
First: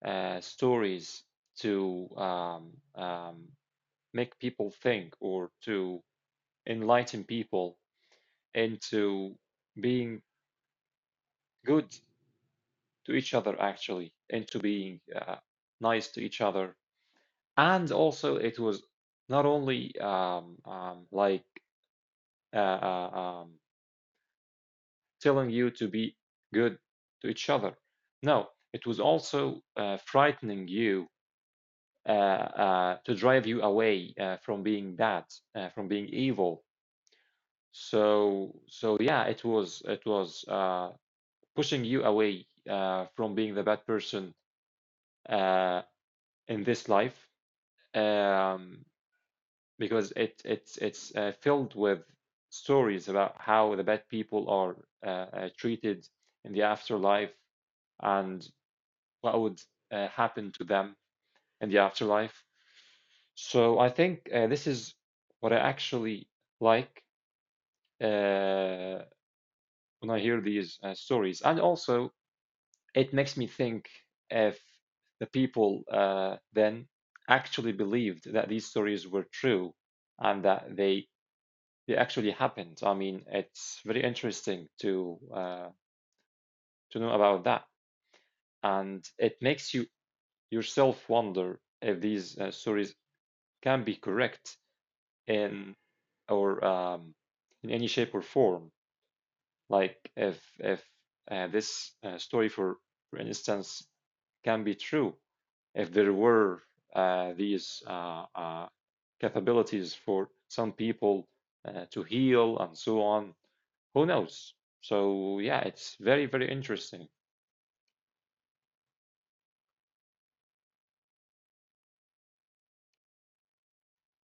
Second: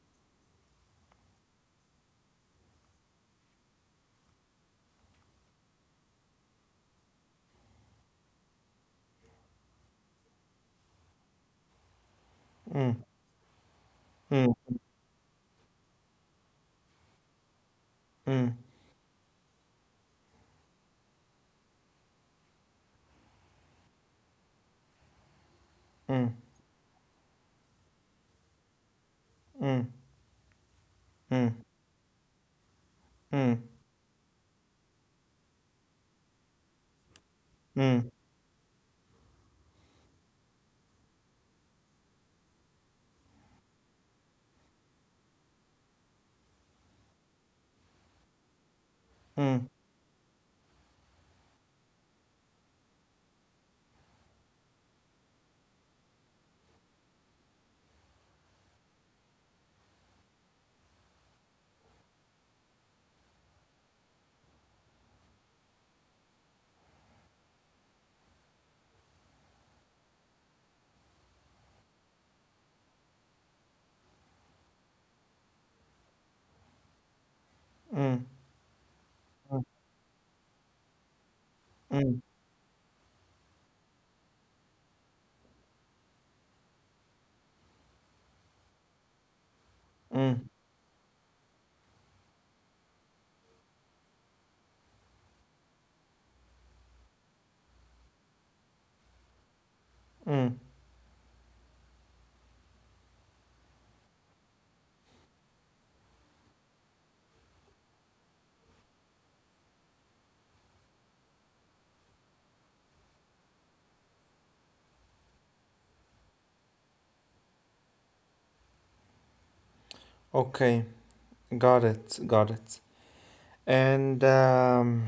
stories to um, make people think or to enlighten people into being good
mm,
to each other — actually,
mm,
into being nice to each other. And also,
mm,
it was not only like uh, uh, um, telling you to be good to each other. No, it was also
mm,
frightening you,
mm,
to
mm,
drive you away from being bad, from being evil.
mm,
So yeah, it was pushing you away from being the bad person uh, in this life, um,
mm,
because it's filled with stories about how the bad people are treated in the afterlife, and what would happen to them and the afterlife. So I think this is what I actually like uh, when I hear these stories. And also, it makes me think if the people then
mm, mm, mm, mm.
actually believed that these
mm.
stories were true, and that they
mm,
they actually happened. I mean, it's very interesting to know about that, and it makes
mm.
you yourself wonder if these stories can be correct in, or in any shape or form.
Mm,
Like if this story, for instance, can be true, if there were these capabilities for some people to heal and so on, who knows? So yeah, it's very very interesting.
okay, got it, got it. And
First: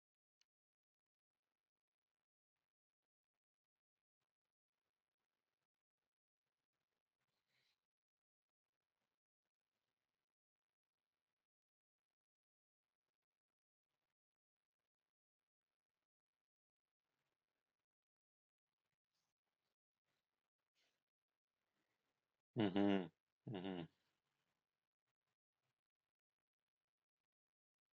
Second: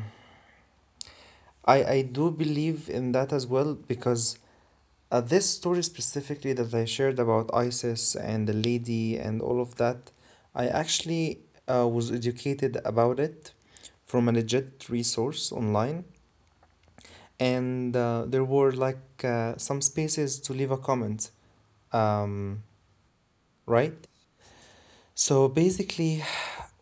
I do believe in that as well because this story specifically that I shared about ISIS and the lady and all of that, I actually was educated about it from a legit resource online, and there were like some spaces to leave a comment,
Hmm.
um,
Hmm.
right? So basically,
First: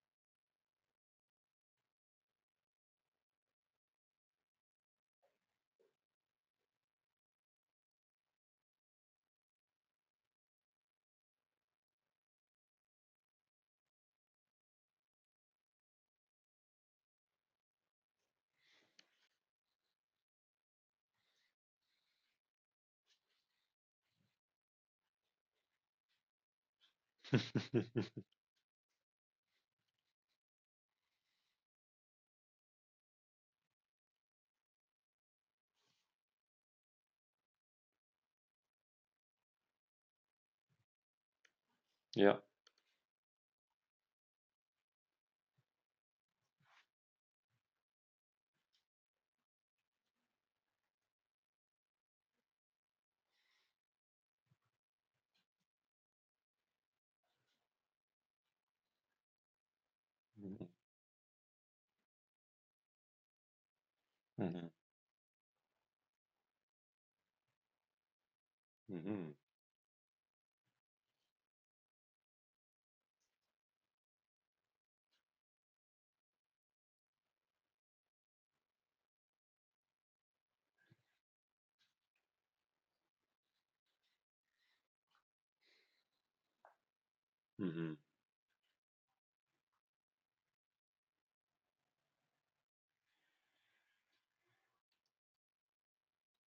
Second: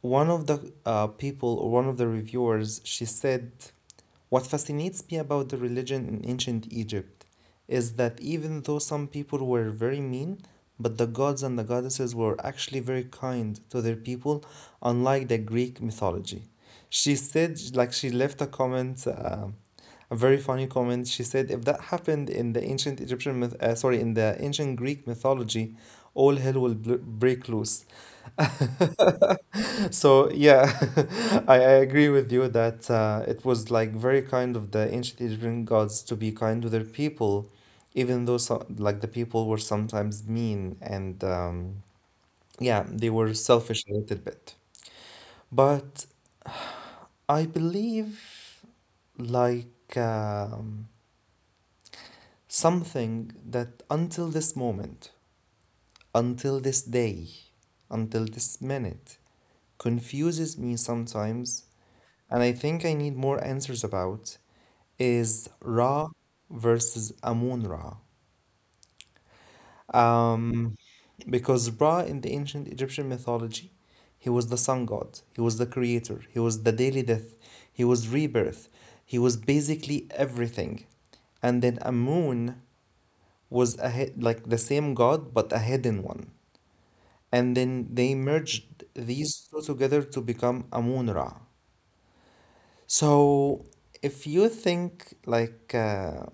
one of the people or one of the reviewers, she said, what fascinates me about the religion in ancient Egypt is that even though some people were very mean, but the gods and the goddesses were actually very kind to their people, unlike the Greek mythology. She said, like, she left a comment, a very funny comment. She said, if that happened in the ancient Egyptian myth, sorry, in the ancient Greek mythology, all hell will break loose. So yeah, I agree with you that it was like very kind of the ancient Egyptian gods to be kind to their people, even though so, like the people were sometimes mean and
Yeah.
yeah, they were selfish a little bit. But I believe like something that until this moment, until this day, until this minute confuses
Hmm.
me sometimes, and I think I need more answers about
Hmm.
is Ra versus Amun Ra.
Hmm.
Um, because Ra in the ancient Egyptian mythology, he was the sun god, he was the creator, he was the daily death, he was rebirth, he was basically everything. And then Amun was a like the same god but a hidden one. And
Hmm.
then they merged these two together to become Amun Ra. So if you think like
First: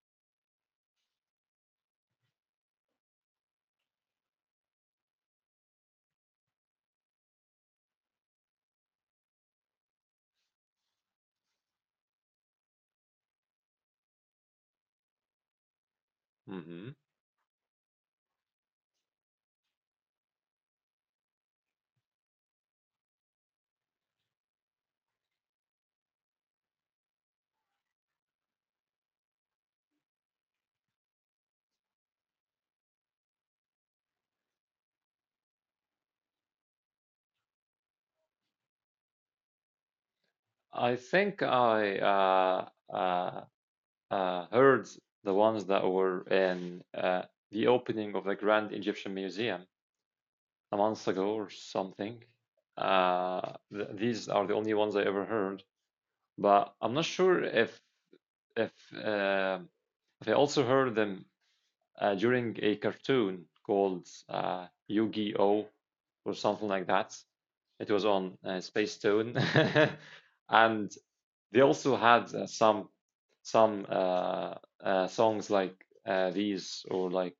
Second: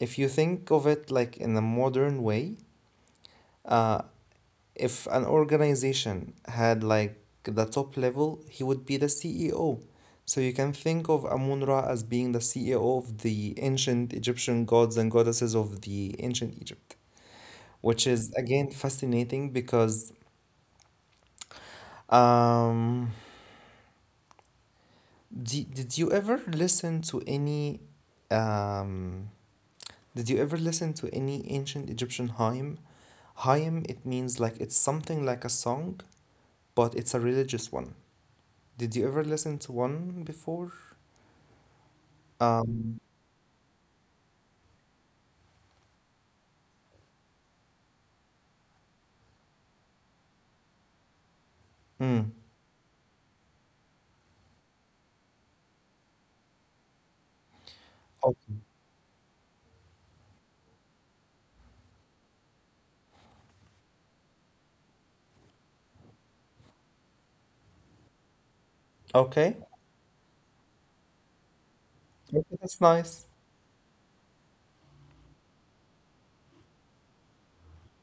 if you think of it like in a modern way, Uh, if an organization had like the top level, he would be the CEO. So you can think of Amun-Ra as being the CEO of the ancient Egyptian gods and goddesses of the ancient
Hmm.
Egypt, which is again fascinating because um, did you ever listen to any um, did you ever listen to any ancient Egyptian hymn? Hymn, it means like it's something like a song, but it's a religious one. Did you ever listen to one before?
I think I
Um,
heard the ones that were in the opening of the Grand Egyptian Museum a month ago or
mm,
something. Th these are the only ones I ever heard, but I'm not sure
okay.
if uh, if I also heard them during a cartoon called Yu-Gi-Oh! Or something like that. It was on
Okay.
Spacetoon, and they
Okay,
also
that's
had
nice.
some songs like these or like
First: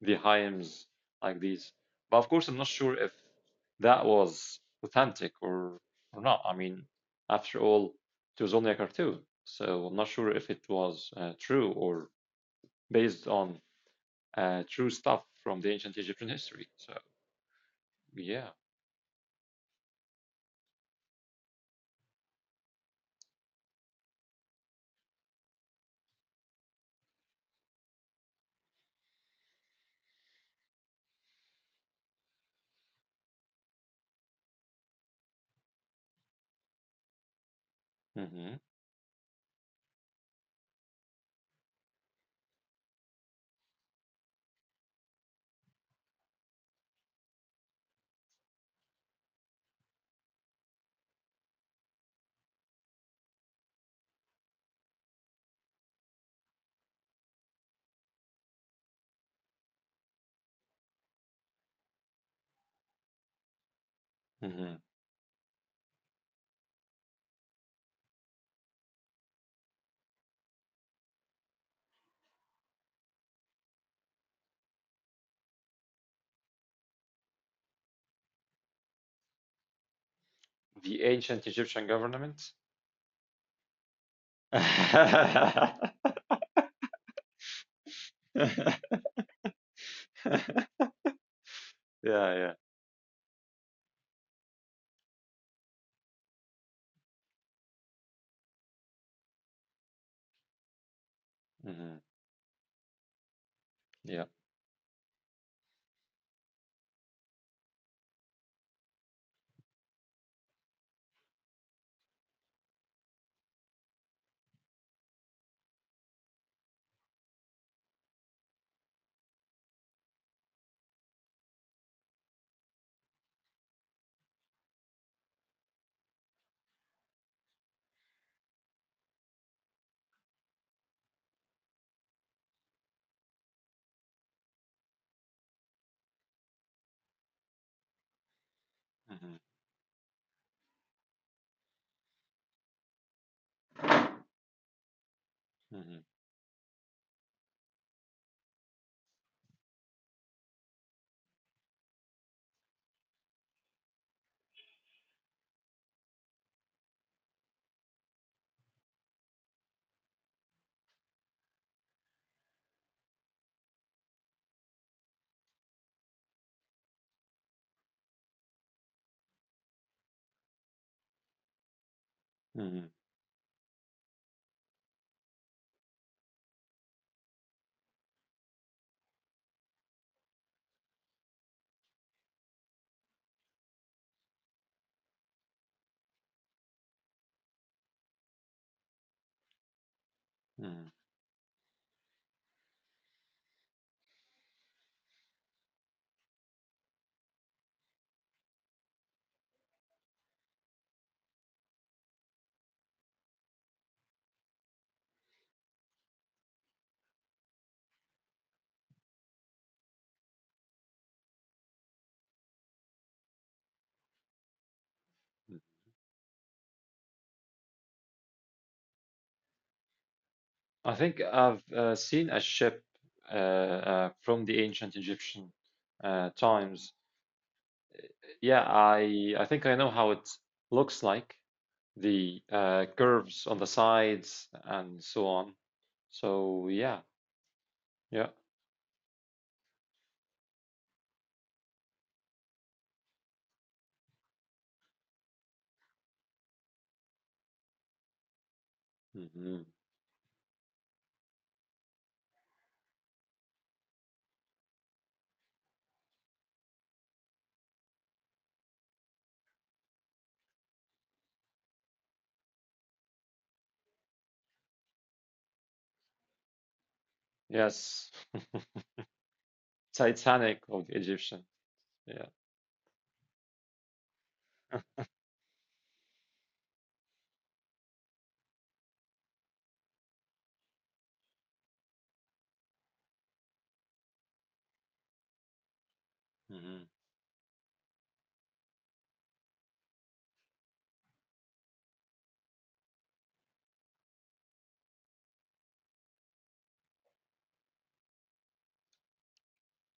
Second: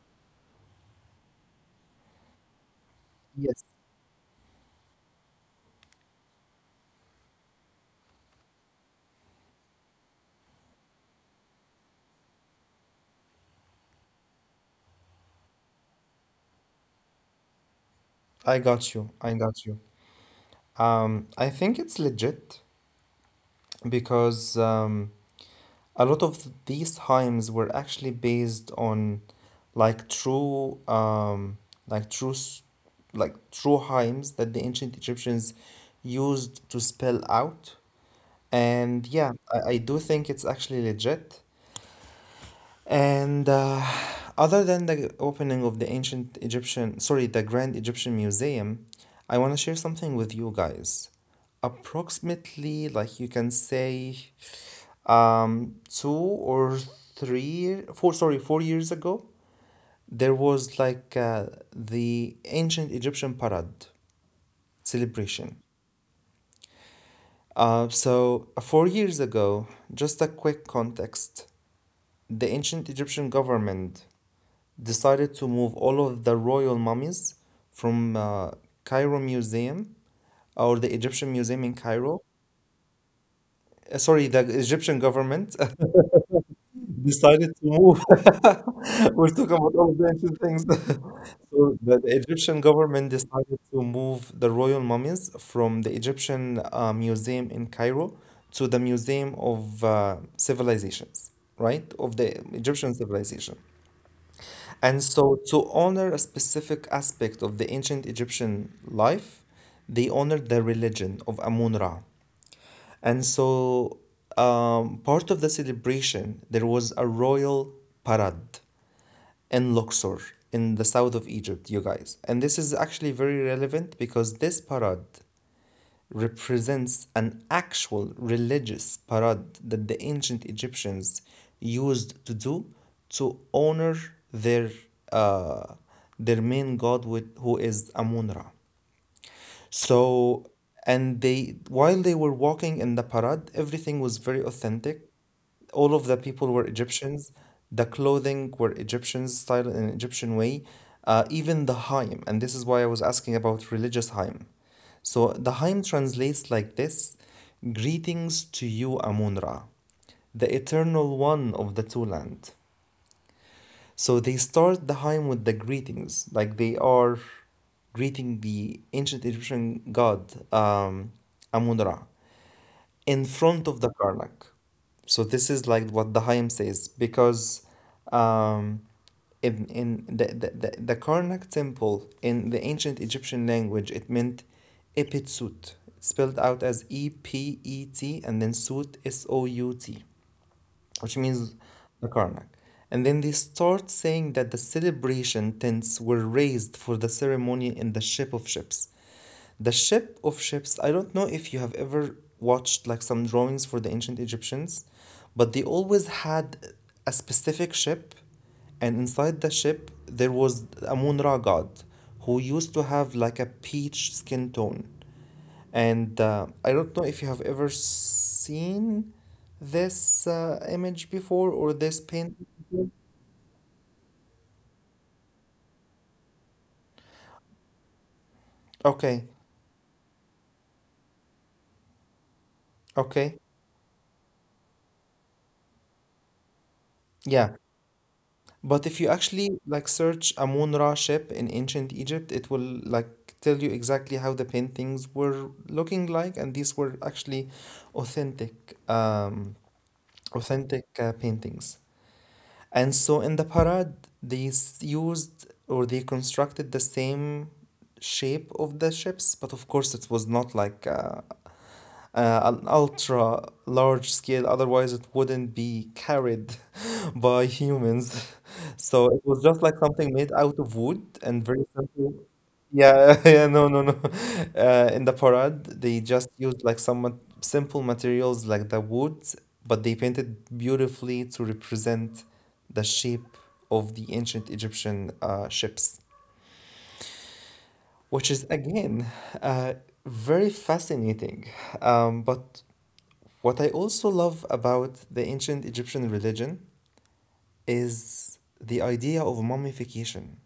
the hymns like these. But of course, I'm not sure if
Yes.
that was authentic or not. I mean, after all, it was only a cartoon, so I'm not sure if it was true or based on true stuff from the ancient Egyptian history. So
I
yeah.
got you. I got you. I think it's legit because a lot of these hymns were actually based on like true, like like true hymns that the ancient Egyptians used to spell out.
Hmm.
And yeah, I do think it's actually legit. And other than the opening of the ancient Egyptian — sorry — the Grand Egyptian Museum, I want to share something with you guys. Approximately, like you can say, two or three, four, sorry, four years ago, there was like the ancient Egyptian parade
Hmm.
celebration. So, four years ago, just a quick context, the ancient Egyptian government decided to move all of the royal mummies from Cairo Museum or the Egyptian
The
Museum in
ancient
Cairo.
Egyptian government.
Sorry, the Egyptian government
Yeah,
decided to move. We're talking about all of the ancient things. So the Egyptian
yeah.
government decided to move the royal mummies from the Egyptian Museum in Cairo to the Museum of Civilizations, right? Of the
Hmm.
Egyptian civilization.
Yeah.
And so, to honor a specific aspect of the ancient Egyptian life, they honored the religion of Amun Ra. And so, part of the celebration, there was a royal parade in Luxor, in the south of Egypt, you guys. And this is actually very relevant because this parade represents an actual religious parade that the ancient Egyptians used to do to honor their uh, their main god with, who is Amun Ra.
Hmm.
So, and they, while they were walking in the parade, everything was very authentic. All of the
Hmm.
people were Egyptians. The clothing were Egyptian style in an Egyptian way. Even the Haim, and this is why I was asking about religious Haim. So the Haim translates like this: "Greetings to you, Amun-Ra, the eternal one of the two land." So they start the hymn with the greetings, like they are greeting the ancient Egyptian god um, Amun Ra in
Hmm.
front of the Karnak. So this is like what the hymn says because um, in the Karnak temple in the ancient Egyptian language it meant Epitsut, spelled out as EPET and then Sut SOUT, which
Hmm.
means the Karnak. And then they start saying that the celebration tents were raised for the ceremony in the ship of ships. The ship of ships, I don't know if you have ever watched like some drawings for the ancient Egyptians, but they always had a specific ship, and inside the ship there was a Amun Ra god who used to have like a peach skin tone. And I don't know if you have ever seen this image before
I
or
think
this
I've
paint.
seen a ship from the ancient Egyptian times.
Okay,
Yeah, I think I know how it looks like, the
okay,
curves on the sides and so on. So
yeah.
yeah,
But
yeah.
if you actually like search Amun Ra ship in ancient Egypt, it will like tell you exactly how the paintings were looking like, and these were actually authentic,
Hmm.
authentic paintings. And so in the parade, they used or they constructed the same shape of the ships, but of course it was not like an ultra large scale, otherwise, it wouldn't be carried by humans. So
Yes.
it was just like something made out of wood and very
Titanic of the
simple.
Egyptian.
Yeah,
Yeah.
yeah, no, no, no. In the parade, they just used like some simple materials like the wood, but they painted beautifully to represent the shape of the ancient Egyptian ships,
Hmm.
which is again uh, very fascinating. But what I also love about the ancient Egyptian religion is the idea of mummification,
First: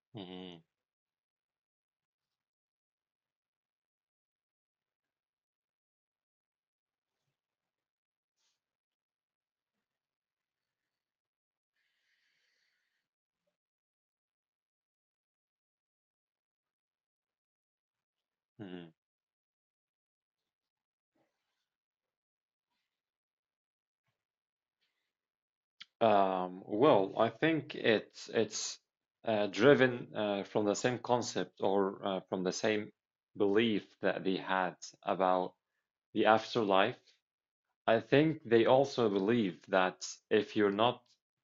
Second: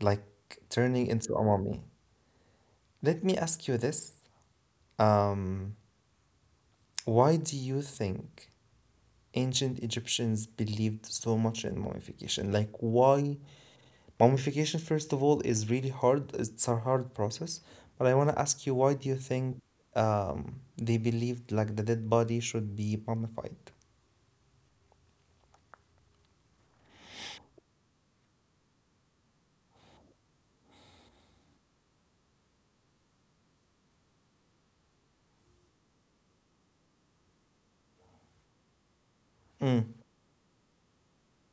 like
Hmm.
turning into a mummy. Let me ask you this. Um, why do you think ancient Egyptians believed so much in mummification? Like, why? Mummification, first of all, is really hard. It's a hard process. But I want to ask you, why
Hmm.
do you think they believed like the dead body should be mummified?
Well, I think it's driven from the same concept or from the same belief that they had about the afterlife. I think they also believe
Mm,
that if you're not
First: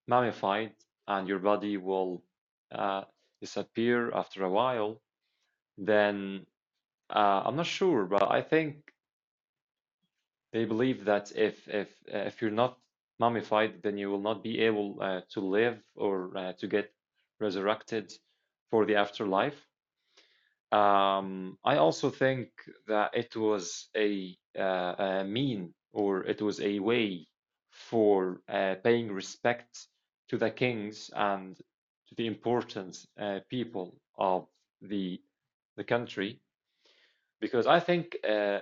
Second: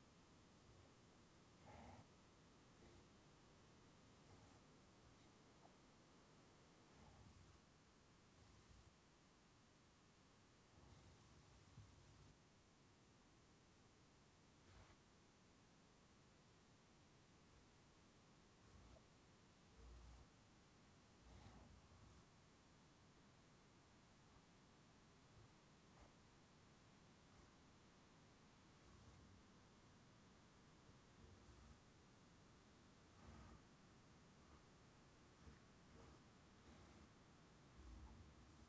mummified and your body will uh, disappear after a while, then I'm not sure, but I think they believe that if you're not mummified, then you will not be able to live or to get resurrected for the afterlife. I also think that it was a mean or it was a way for paying respect to the kings and to the important people of the the country because I think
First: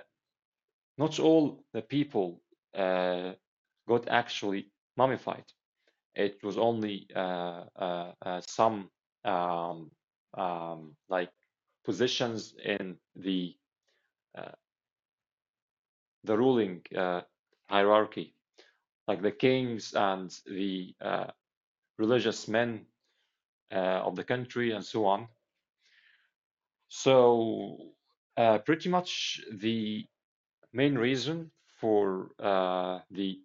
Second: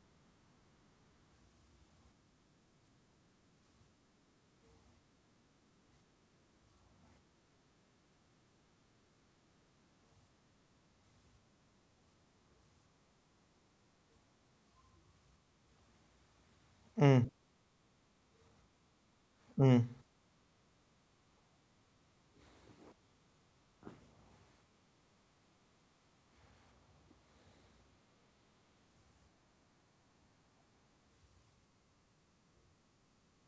not all the people uh, got actually mummified. It was only some um, like positions in uh, the ruling
mm,
hierarchy, like the
mm,
kings and the religious men of the country and so on. So pretty much the main reason for the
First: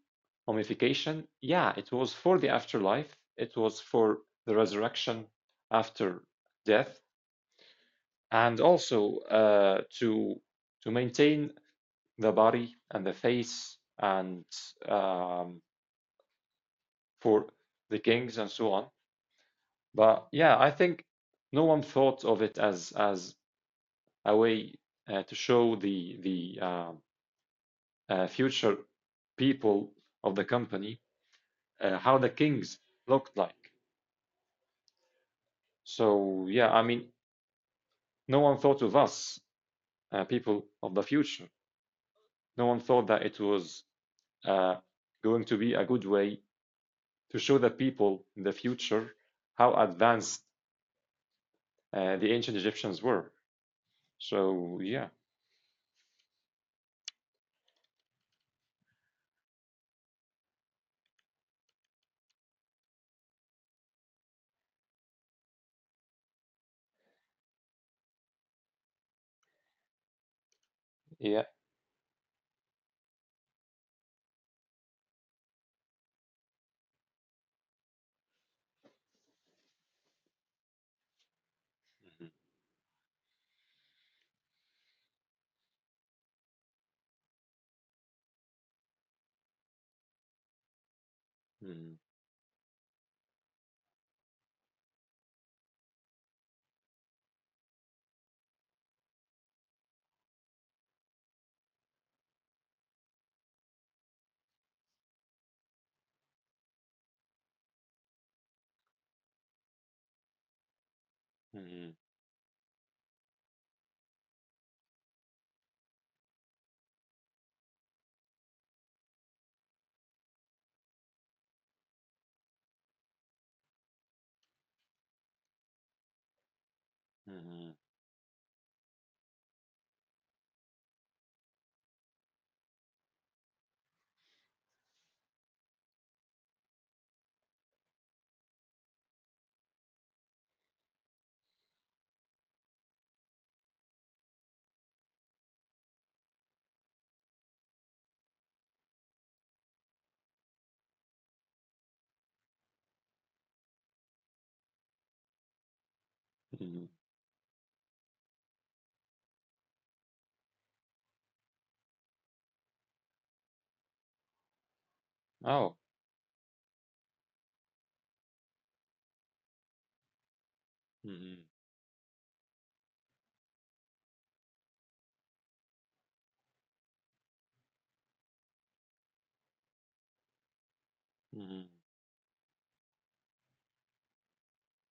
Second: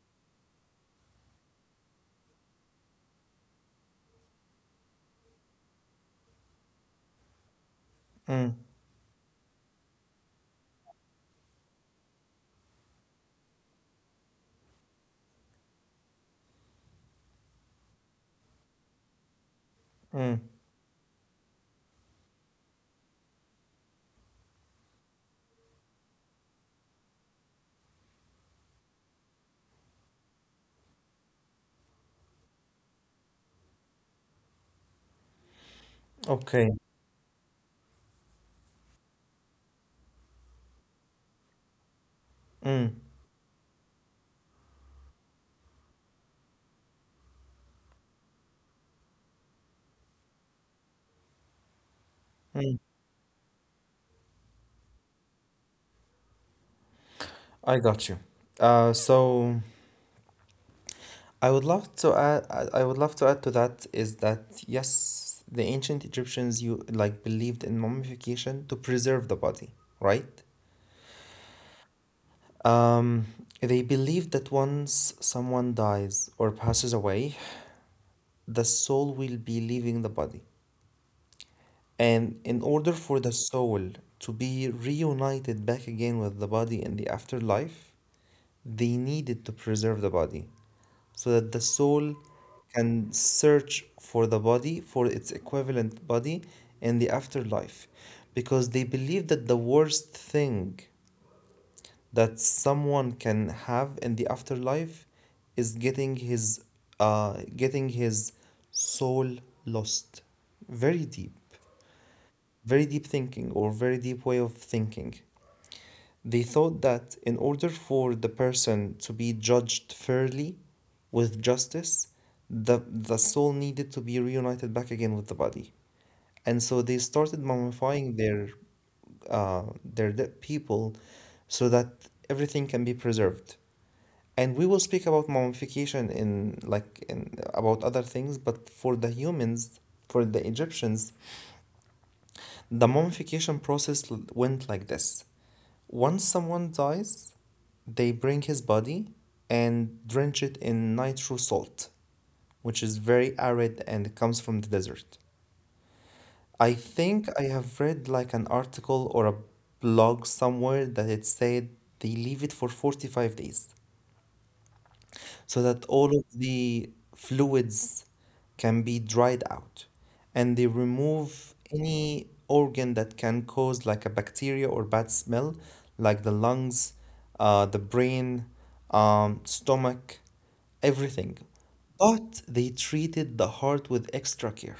homification? Yeah, it was for the afterlife. It was for the resurrection after death,
mm,
and also to maintain the body and the face, and um, for the kings and so on. But
mm.
yeah, I think no one thought of it as a way to show the future people of the company how the kings looked like. So
Okay.
yeah, I mean, no one thought of us, people of the future. No one
Mm,
thought that it was uh, going to be a good way to show the people in the future how advanced the ancient
mm.
Egyptians were. So yeah,
I got you. So, I would love to add. I would love to add to that is that yes, the ancient Egyptians you like believed in mummification to preserve the body, right?
yeah.
Um, they believed that once someone dies or passes away, the soul will be leaving the body, and in order for the soul to be reunited back again with the body in the afterlife, they needed to preserve the body so that the
Mhm,
soul can search for the body, for its equivalent body in the afterlife. Because they believe that the worst thing that someone can have in the afterlife is getting his soul lost. Very deep,
mhm,
very deep thinking or very deep way of thinking. They thought that in order for the person to be judged fairly with justice, the soul needed to be reunited back again with the body. And so they
mhm,
started
mhm,
mummifying their dead people so that everything can be preserved. And we will speak about mummification in like in about other things, but for the humans, for the Egyptians, the mummification process went like this. Once someone dies, they bring his body and drench it in nitro salt, which is very arid and comes from the desert.
mhm.
I think I have read like an article or a blog somewhere that it said they leave it for 45 days,
Oh,
so that all of the fluids can be dried out and they
mhm,
remove any organ that can cause like a bacteria or bad smell, like the lungs, the brain, stomach, everything.
mhm.
But they treated the heart with extra care.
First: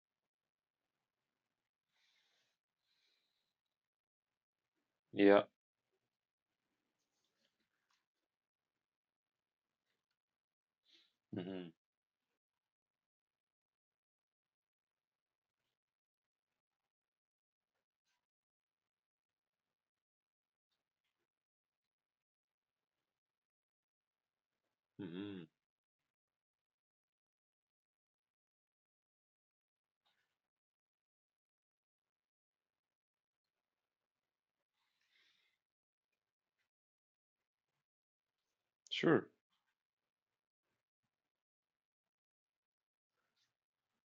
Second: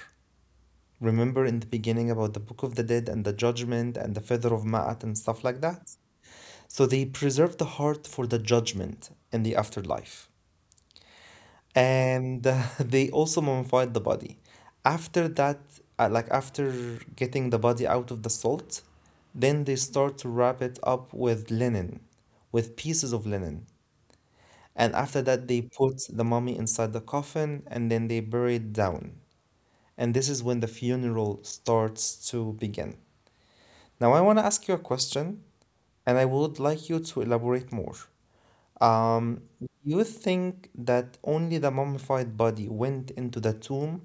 Remember in the beginning about the book of the dead and the judgment and the feather of ma'at and
Yeah,
stuff like that, so they preserved the heart for the judgment in the afterlife.
mhm,
And they also mummified the body. After that, like after getting the body out of the salt, then they start to wrap it up with linen, with pieces of linen. And after
mhm.
that, they put the mummy inside the coffin and then they bury it down. And this is when the funeral starts to begin. Now, I want to ask you a question and I would like you to elaborate more.
Sure.
Do you think that only the mummified body went into the tomb,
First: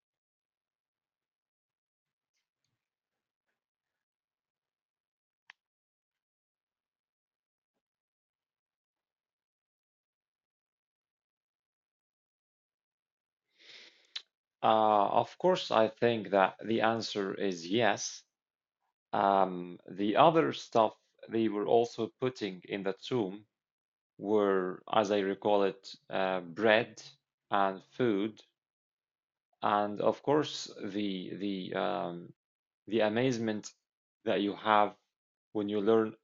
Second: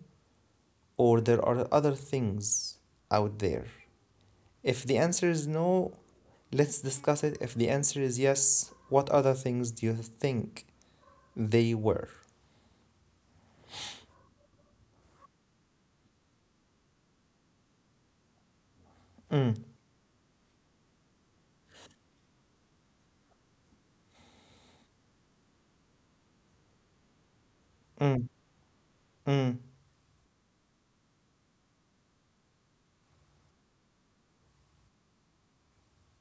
or there are other things out there? If the answer is no, let's discuss it. If the answer is yes, what other things do you think they were?
Of course, I think that the answer is yes.
Mm,
The other stuff they were also putting in the tomb were, as I recall it, bread and
mm,
food,
mm,
and of course the the amazement that you have when you learn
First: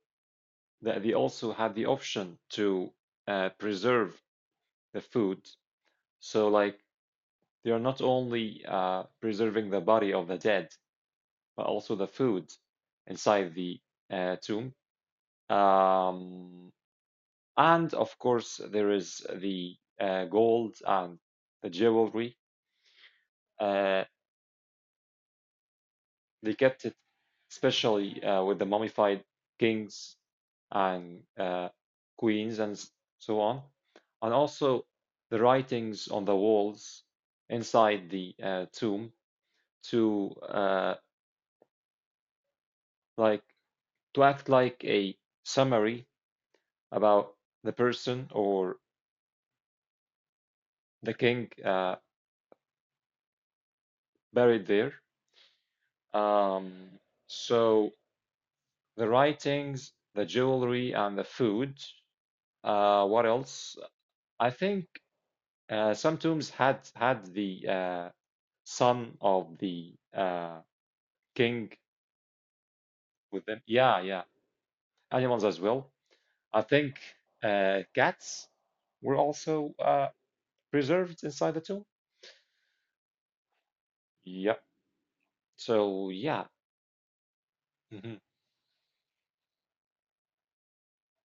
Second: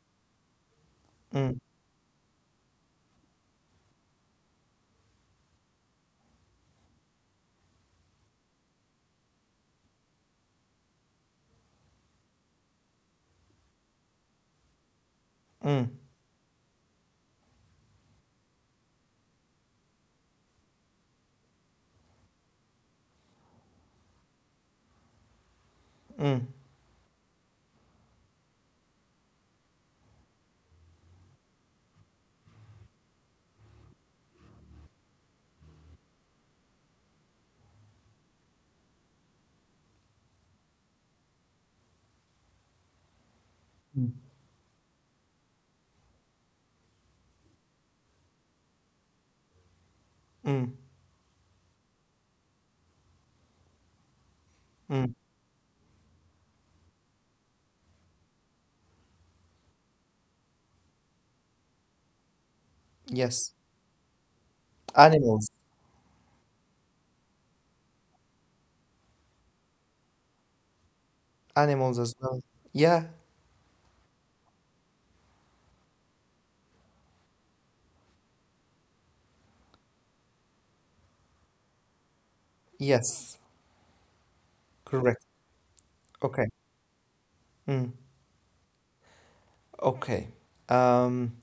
that they also
mm,
had the option to preserve the food. So like they are not only preserving the body of the dead, but also the food inside the tomb.
mm,
Um, And of course, there is the gold and the jewelry. Uh,
mm,
they kept it especially with the mummified kings and queens and so on. And also the writings on the walls inside the tomb to like
mm,
to act like a summary about the person or
mm.
the king buried there.
Mm.
Um, so the writings, the jewelry, and the food. What
Yes.
else? I think
Animals.
some tombs had the son of the king
Animals as well. Yeah.
with them. Yeah, yeah. Animals as well. I think cats were also preserved inside the tomb.
Yes.
Yep.
Correct.
So
Okay.
yeah.
Mm.
Hmm.
Okay. Um,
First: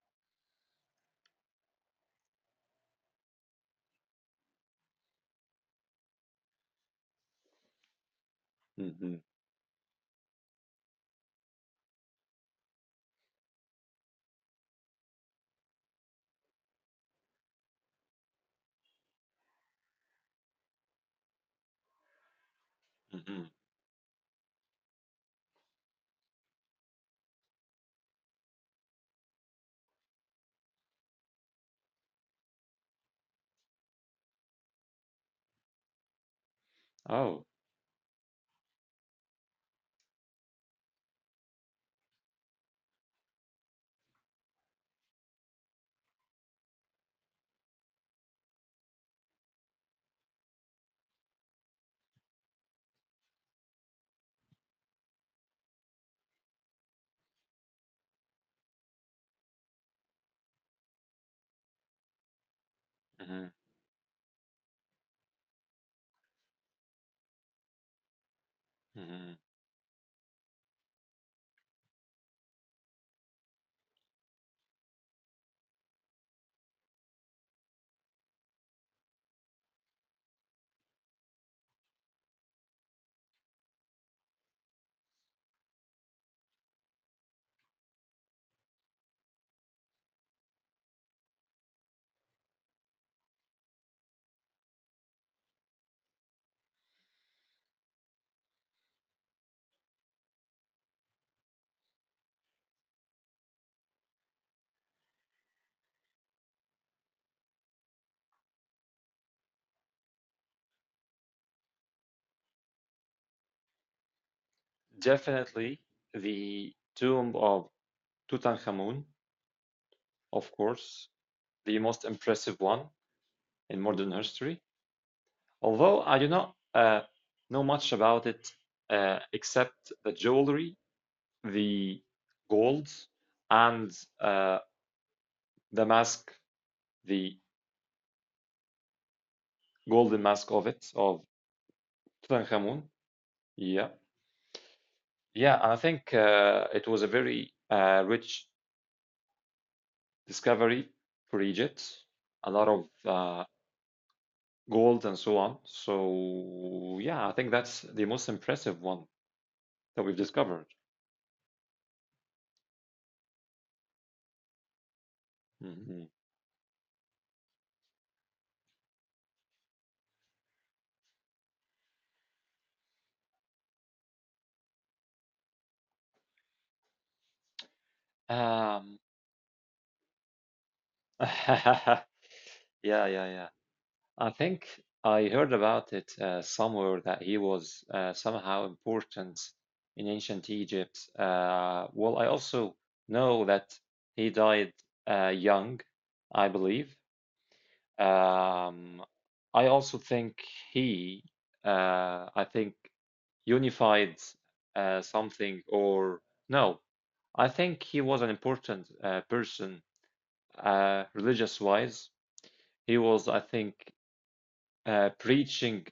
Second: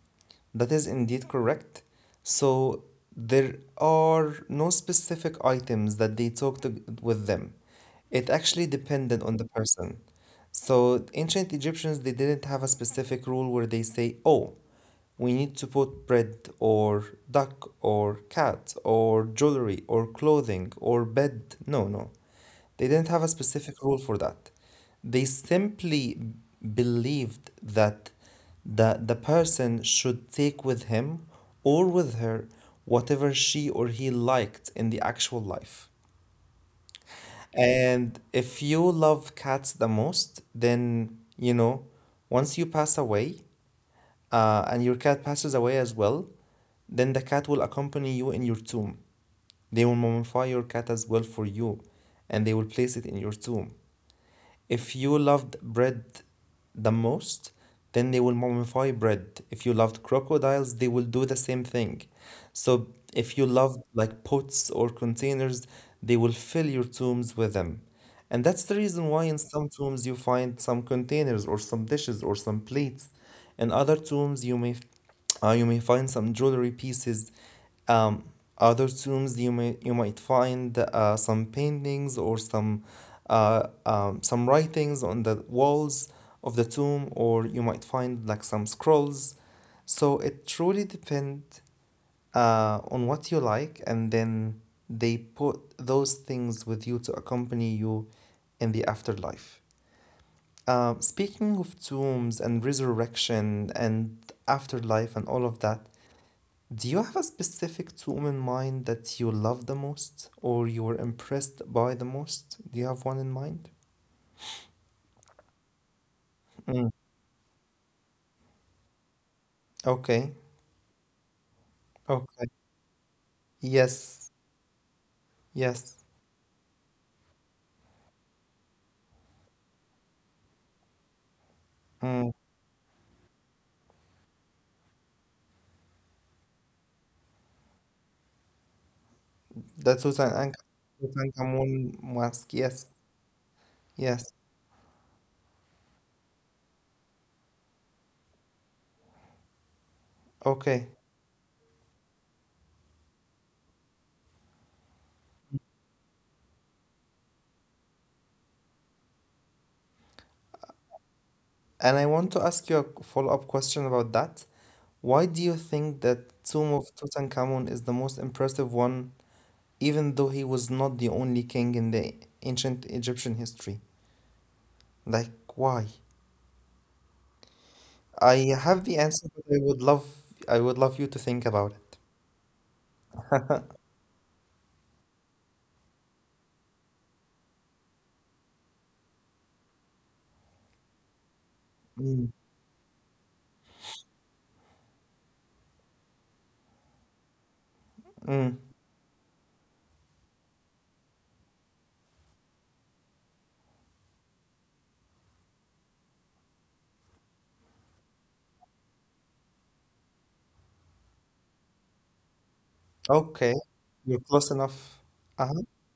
that is indeed correct. So there are no specific items that they took to, with them. It actually depended
Hmm.
on the person. So ancient Egyptians, they didn't have a specific rule where they say, oh, we need to put bread or duck or cat or jewelry or clothing or bed. No, no. They didn't have a
Hmm.
specific rule for that. They simply believed that the person should take with him or with her whatever she or he liked in the actual life.
Oh.
And if you love cats the most, then, you know, once you pass away and your cat passes away as well, then the cat will accompany you in your tomb. They will mummify your cat as well for you, and they will place it in your tomb. If you loved bread the most, then they will mummify bread. If you loved crocodiles, they will do the same thing. So if you
Hmm.
loved like pots or containers, they will fill your tombs with them. And that's the reason why in
Hmm.
some tombs you find some containers or some dishes or some plates. In other tombs you may find some jewelry pieces, um, other tombs you may you might find some paintings or some writings on the walls of the tomb, or you might find like some scrolls. So it truly depends on what you like, and then they put those things with you to accompany you in the afterlife. Speaking of tombs and resurrection and afterlife and all of that, do you have a specific tomb in mind that you love the most or you were impressed by the most? Do you have one in mind?
Definitely the
Mm.
tomb of Tutankhamun,
Okay.
of course, the most
Okay.
impressive one in modern
Yes.
history.
Yes.
Although I do not know much about it except the jewelry, the
Mm.
gold, and uh, the mask, the
The
golden
Tutank
mask of it, of
Tutankhamun mask. Yes.
Tutankhamun. Yeah.
Yes.
Yeah, and I think it was a very rich
Okay.
discovery for Egypt, a lot of gold and so on. So, yeah, I think that's the most impressive one that we've discovered.
And I want to ask you a follow-up question about that. Why do you think
Mhm.
that Tomb of Tutankhamun is the most impressive one, even though he was not the only king in the ancient Egyptian history? Like, why? I have the
Um,
answer, but I would love you to think about it.
yeah, yeah, yeah. I think I heard about it somewhere that he was somehow important in ancient Egypt. Well,
Mm.
I also know that he died young, I believe.
Mm.
Um, I also think he, I think, unified something. Or no, I think he was an important person, religious wise. He was, I
Okay.
think,
You're close enough. Uh-huh.
preaching,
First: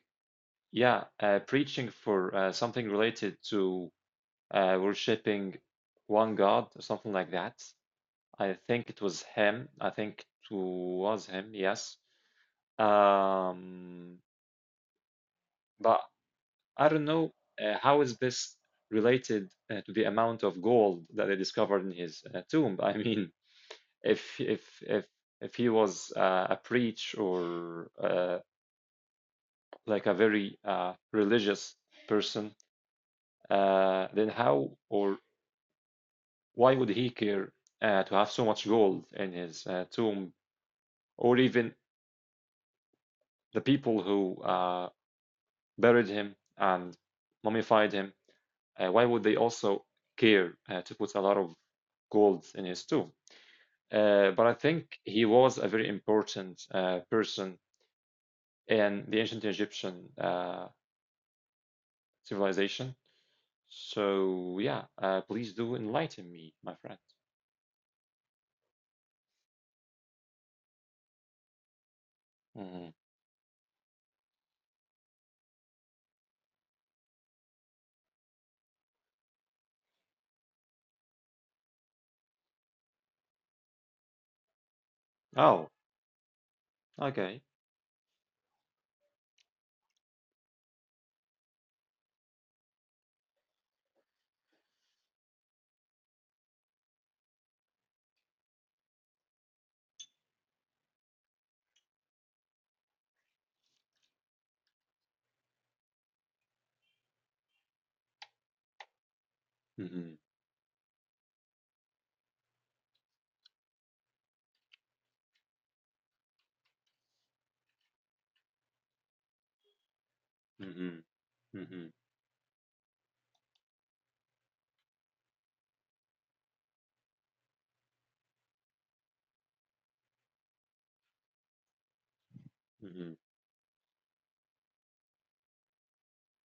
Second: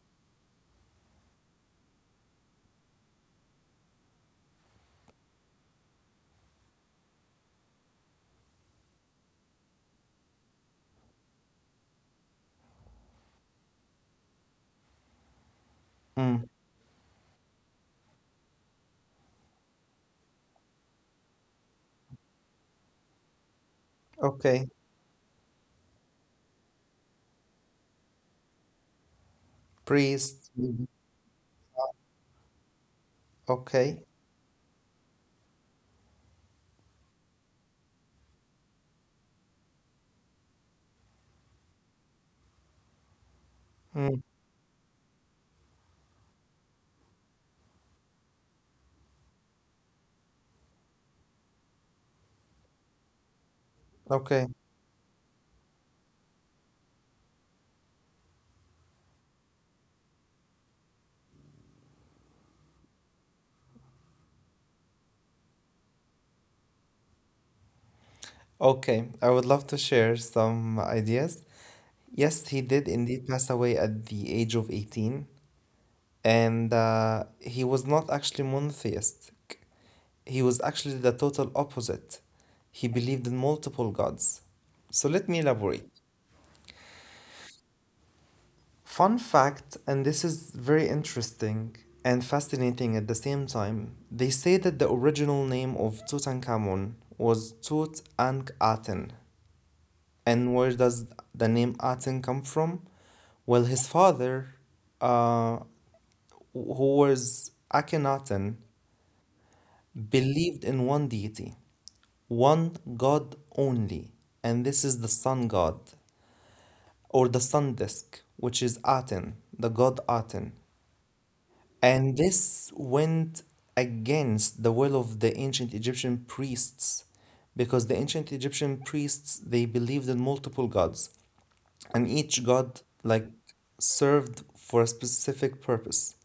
yeah, preaching for something related to worshiping one God or something like that. I think it was him. I think it was him, yes. Um, but
Mm.
I don't know how is this related to the amount of gold that they discovered in his tomb. I mean, if if
Okay.
if if he was a preach or like a
Priest.
very
Mhm.
religious person,
Okay.
then how or why would he care to have so much gold in his tomb, or even the people
Mm.
who buried him and mummified him? Why would they also care to put a lot of gold in his tomb? But I
Okay.
think he was a very important person in the ancient Egyptian civilization. So yeah, please do enlighten me, my friend.
Okay. I would love to share some ideas. Yes, he
Hmm.
did indeed pass away at the age of 18, and he was not actually monotheistic. He was actually the total opposite. He believed in multiple gods. So let me
Oh,
elaborate.
okay.
Fun fact, and this is very interesting and fascinating at the same time, they say that the original name of Tutankhamun was Tut Ankh Aten. And where does the name Aten come from? Well, his father, uh, who was Akhenaten,
Hmm.
believed in one deity, one god only, and this is the sun god, or the sun disk, which is Aten, the god Aten.
Hmm. Hmm.
And this went against the will of the ancient Egyptian priests because the ancient Egyptian priests, they believed in multiple gods, and each god
Hmm.
like served for a specific purpose.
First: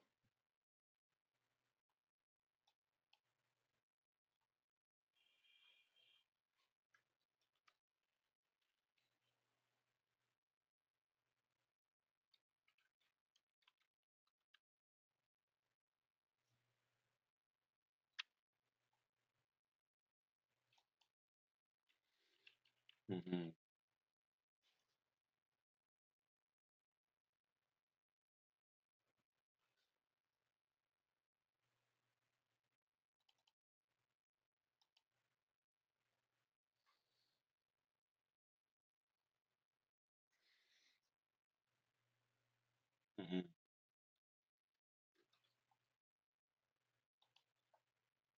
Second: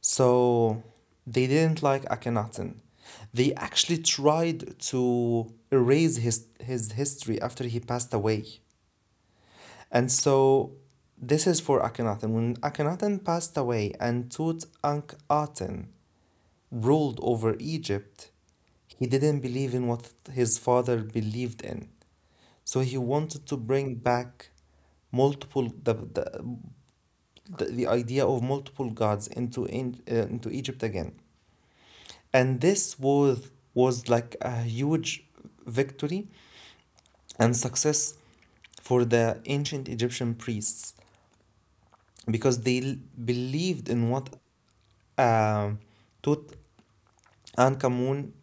So they didn't like Akhenaten. They actually tried to erase his history after he passed away. And so this is for Akhenaten. When Akhenaten passed away and Tutankhaten ruled over Egypt, he didn't believe in what his father believed in. So he wanted
Hmm.
to bring back multiple the idea of multiple gods into Egypt again. And this was like a huge victory and success for the ancient Egyptian priests because
Hmm.
believed in what a tot- and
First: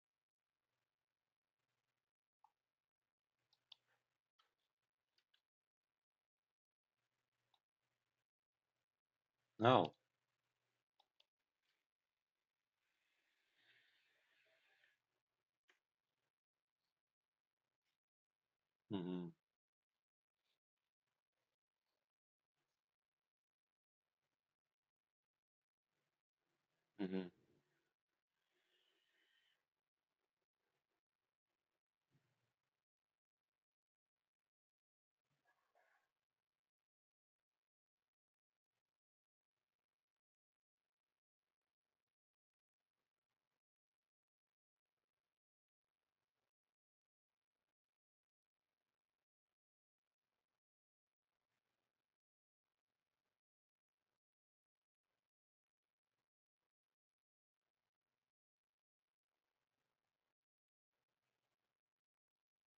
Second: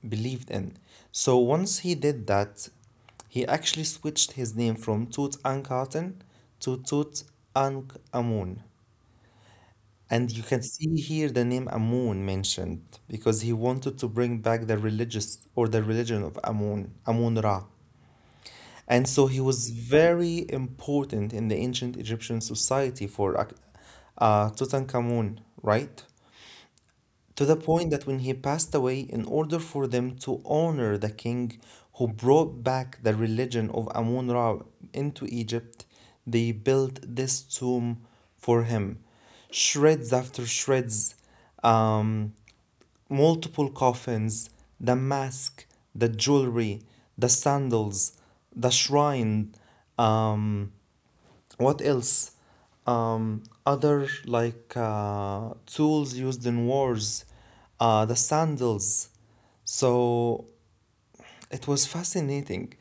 believed in. So once he did that, he actually switched his name from Tutankhaten to Tutankhamun.
Oh.
And you can see here the name Amun mentioned because he wanted to bring back the religious or the religion of Amun, Amun Ra. And so
Hmm.
he was very important in the ancient Egyptian society for Tutankhamun, right?
Hmm.
To the point that when he passed away, in order for them to honor the king who brought back the religion of Amun Ra into Egypt, they built this tomb for him. Shreds after shreds, um, multiple coffins, the mask, the jewelry, the sandals, the shrine. Um, what else other like tools used in wars, the sandals, so it was fascinating.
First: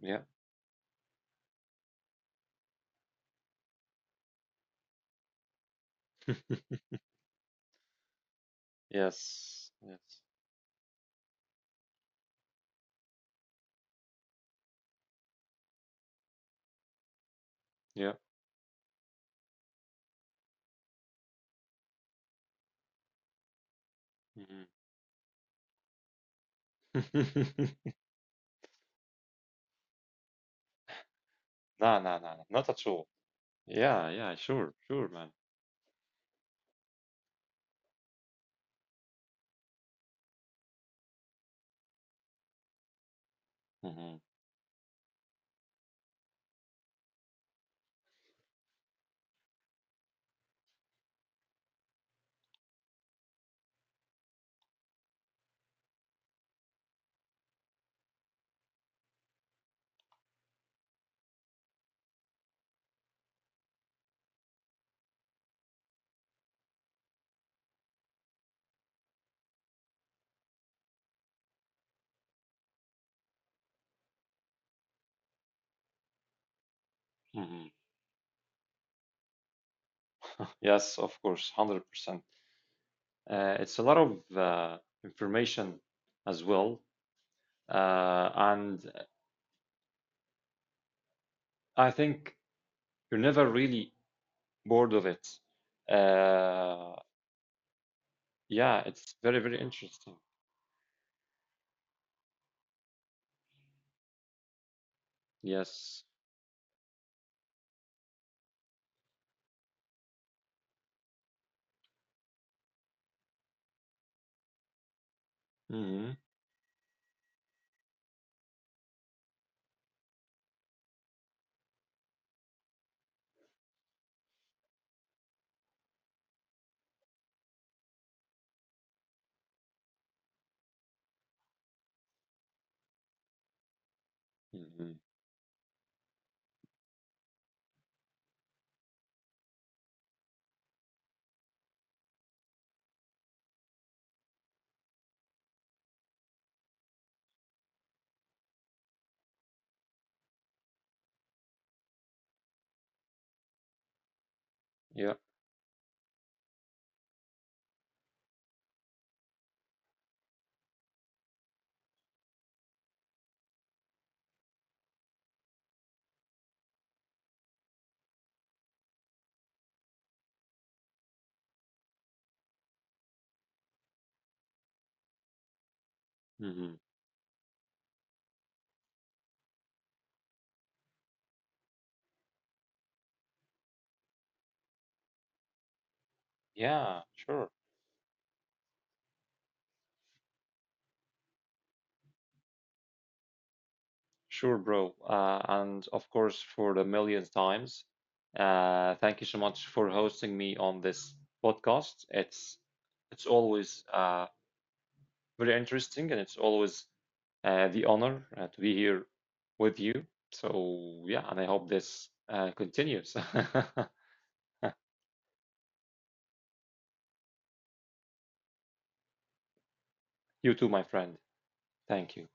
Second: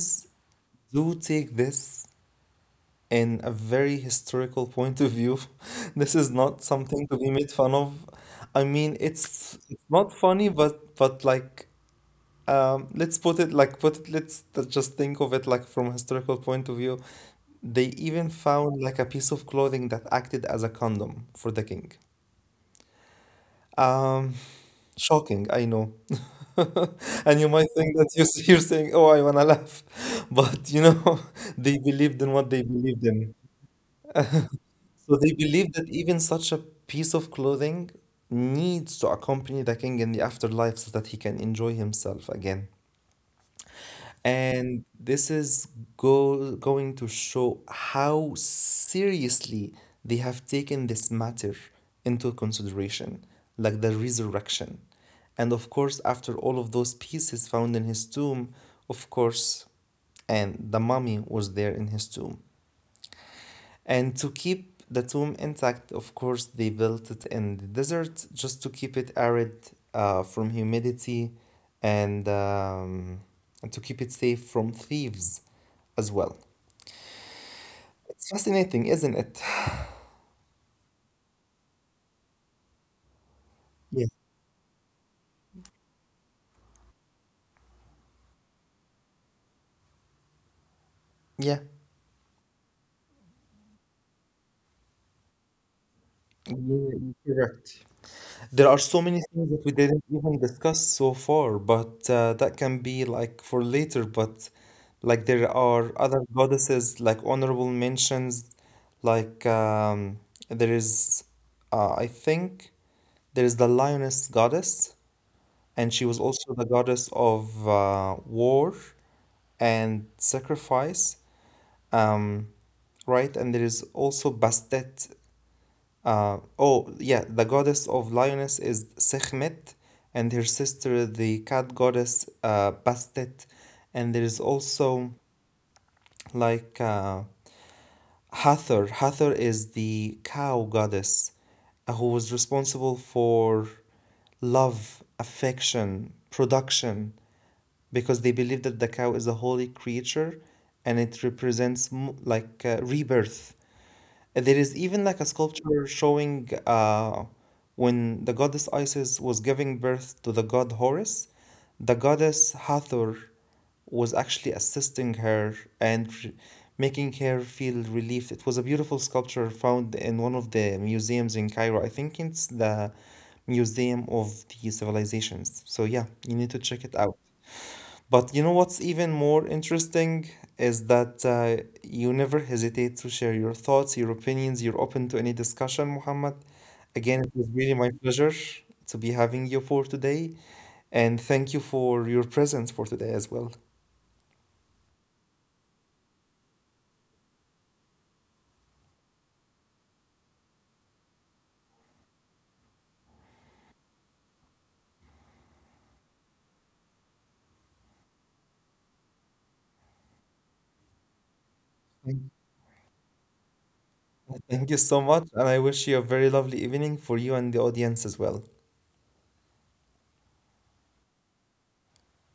Yeah.
do take this in a very historical point of view. This is not something to be made fun of. I mean, it's
Yes.
not
Yes.
funny, but like, let's put it like put it let's t- just think of it like from a historical point of view. They
Yeah.
even found like a piece of clothing that acted as a condom for the king. Um,
Hmm.
shocking, I know. And you might think that you're saying, "Oh, I wanna laugh," but you know, they
No, no,
believed in
no, no,
what they
not at
believed
all.
in.
Yeah, yeah, sure, sure,
So they
man.
believed that even such a piece of clothing needs to accompany the king in the afterlife so that he can enjoy himself again.
Hmm.
And this is go going to show how seriously they have taken this matter into consideration, like the resurrection. And of course, after all of those pieces found in his tomb, of course, and the mummy was there in his tomb. And to keep the tomb intact, of course, they built it in the desert just to keep it arid from humidity and, um, and to keep it safe from thieves as well.
Hmm.
It's fascinating, isn't it?
Yes, of course, 100%. It's a lot
Yeah.
of information as well. And
Yeah,
I think you're never really bored of it. Uh,
you're correct. There are
yeah,
so
it's
many
very,
things
very
that we didn't
interesting.
even discuss so far, but that can be like for later. But like there are
Yes.
other goddesses, like honorable mentions, like there is, I think there is the lioness goddess, and she
Hmm.
was also the goddess of war and sacrifice. Um, right, and there is also Bastet, oh, yeah, the goddess of lioness is Sekhmet, and her sister, the cat goddess, Bastet. And there is
Hmm.
also like Hathor. Hathor is the cow goddess who was responsible for love, affection, production, because they believe that the cow is a holy creature and it represents like rebirth. There is even
Yeah.
like a sculpture showing when the goddess Isis was giving birth to the god Horus, the goddess Hathor was actually assisting her and making her feel relieved. It was a beautiful sculpture found in one of the museums in Cairo. I think it's the Museum of the Civilizations. So, yeah, you need to
Hmm.
check it out. But you know what's even more interesting is that you never hesitate to share your thoughts, your opinions. You're open to any discussion, Muhammad.
Yeah,
Again, it was
sure.
really my pleasure to be having you for today. And thank you for your presence for today as well.
Sure, bro. And of course, for the millionth times, thank you so much for hosting me on this podcast. It's always very interesting, and it's always the honor to be here with you. So yeah, and I hope this
Thank
continues.
Thank you so much. And I wish you a very lovely evening for you and the audience as well.
You too, my friend. Thank you.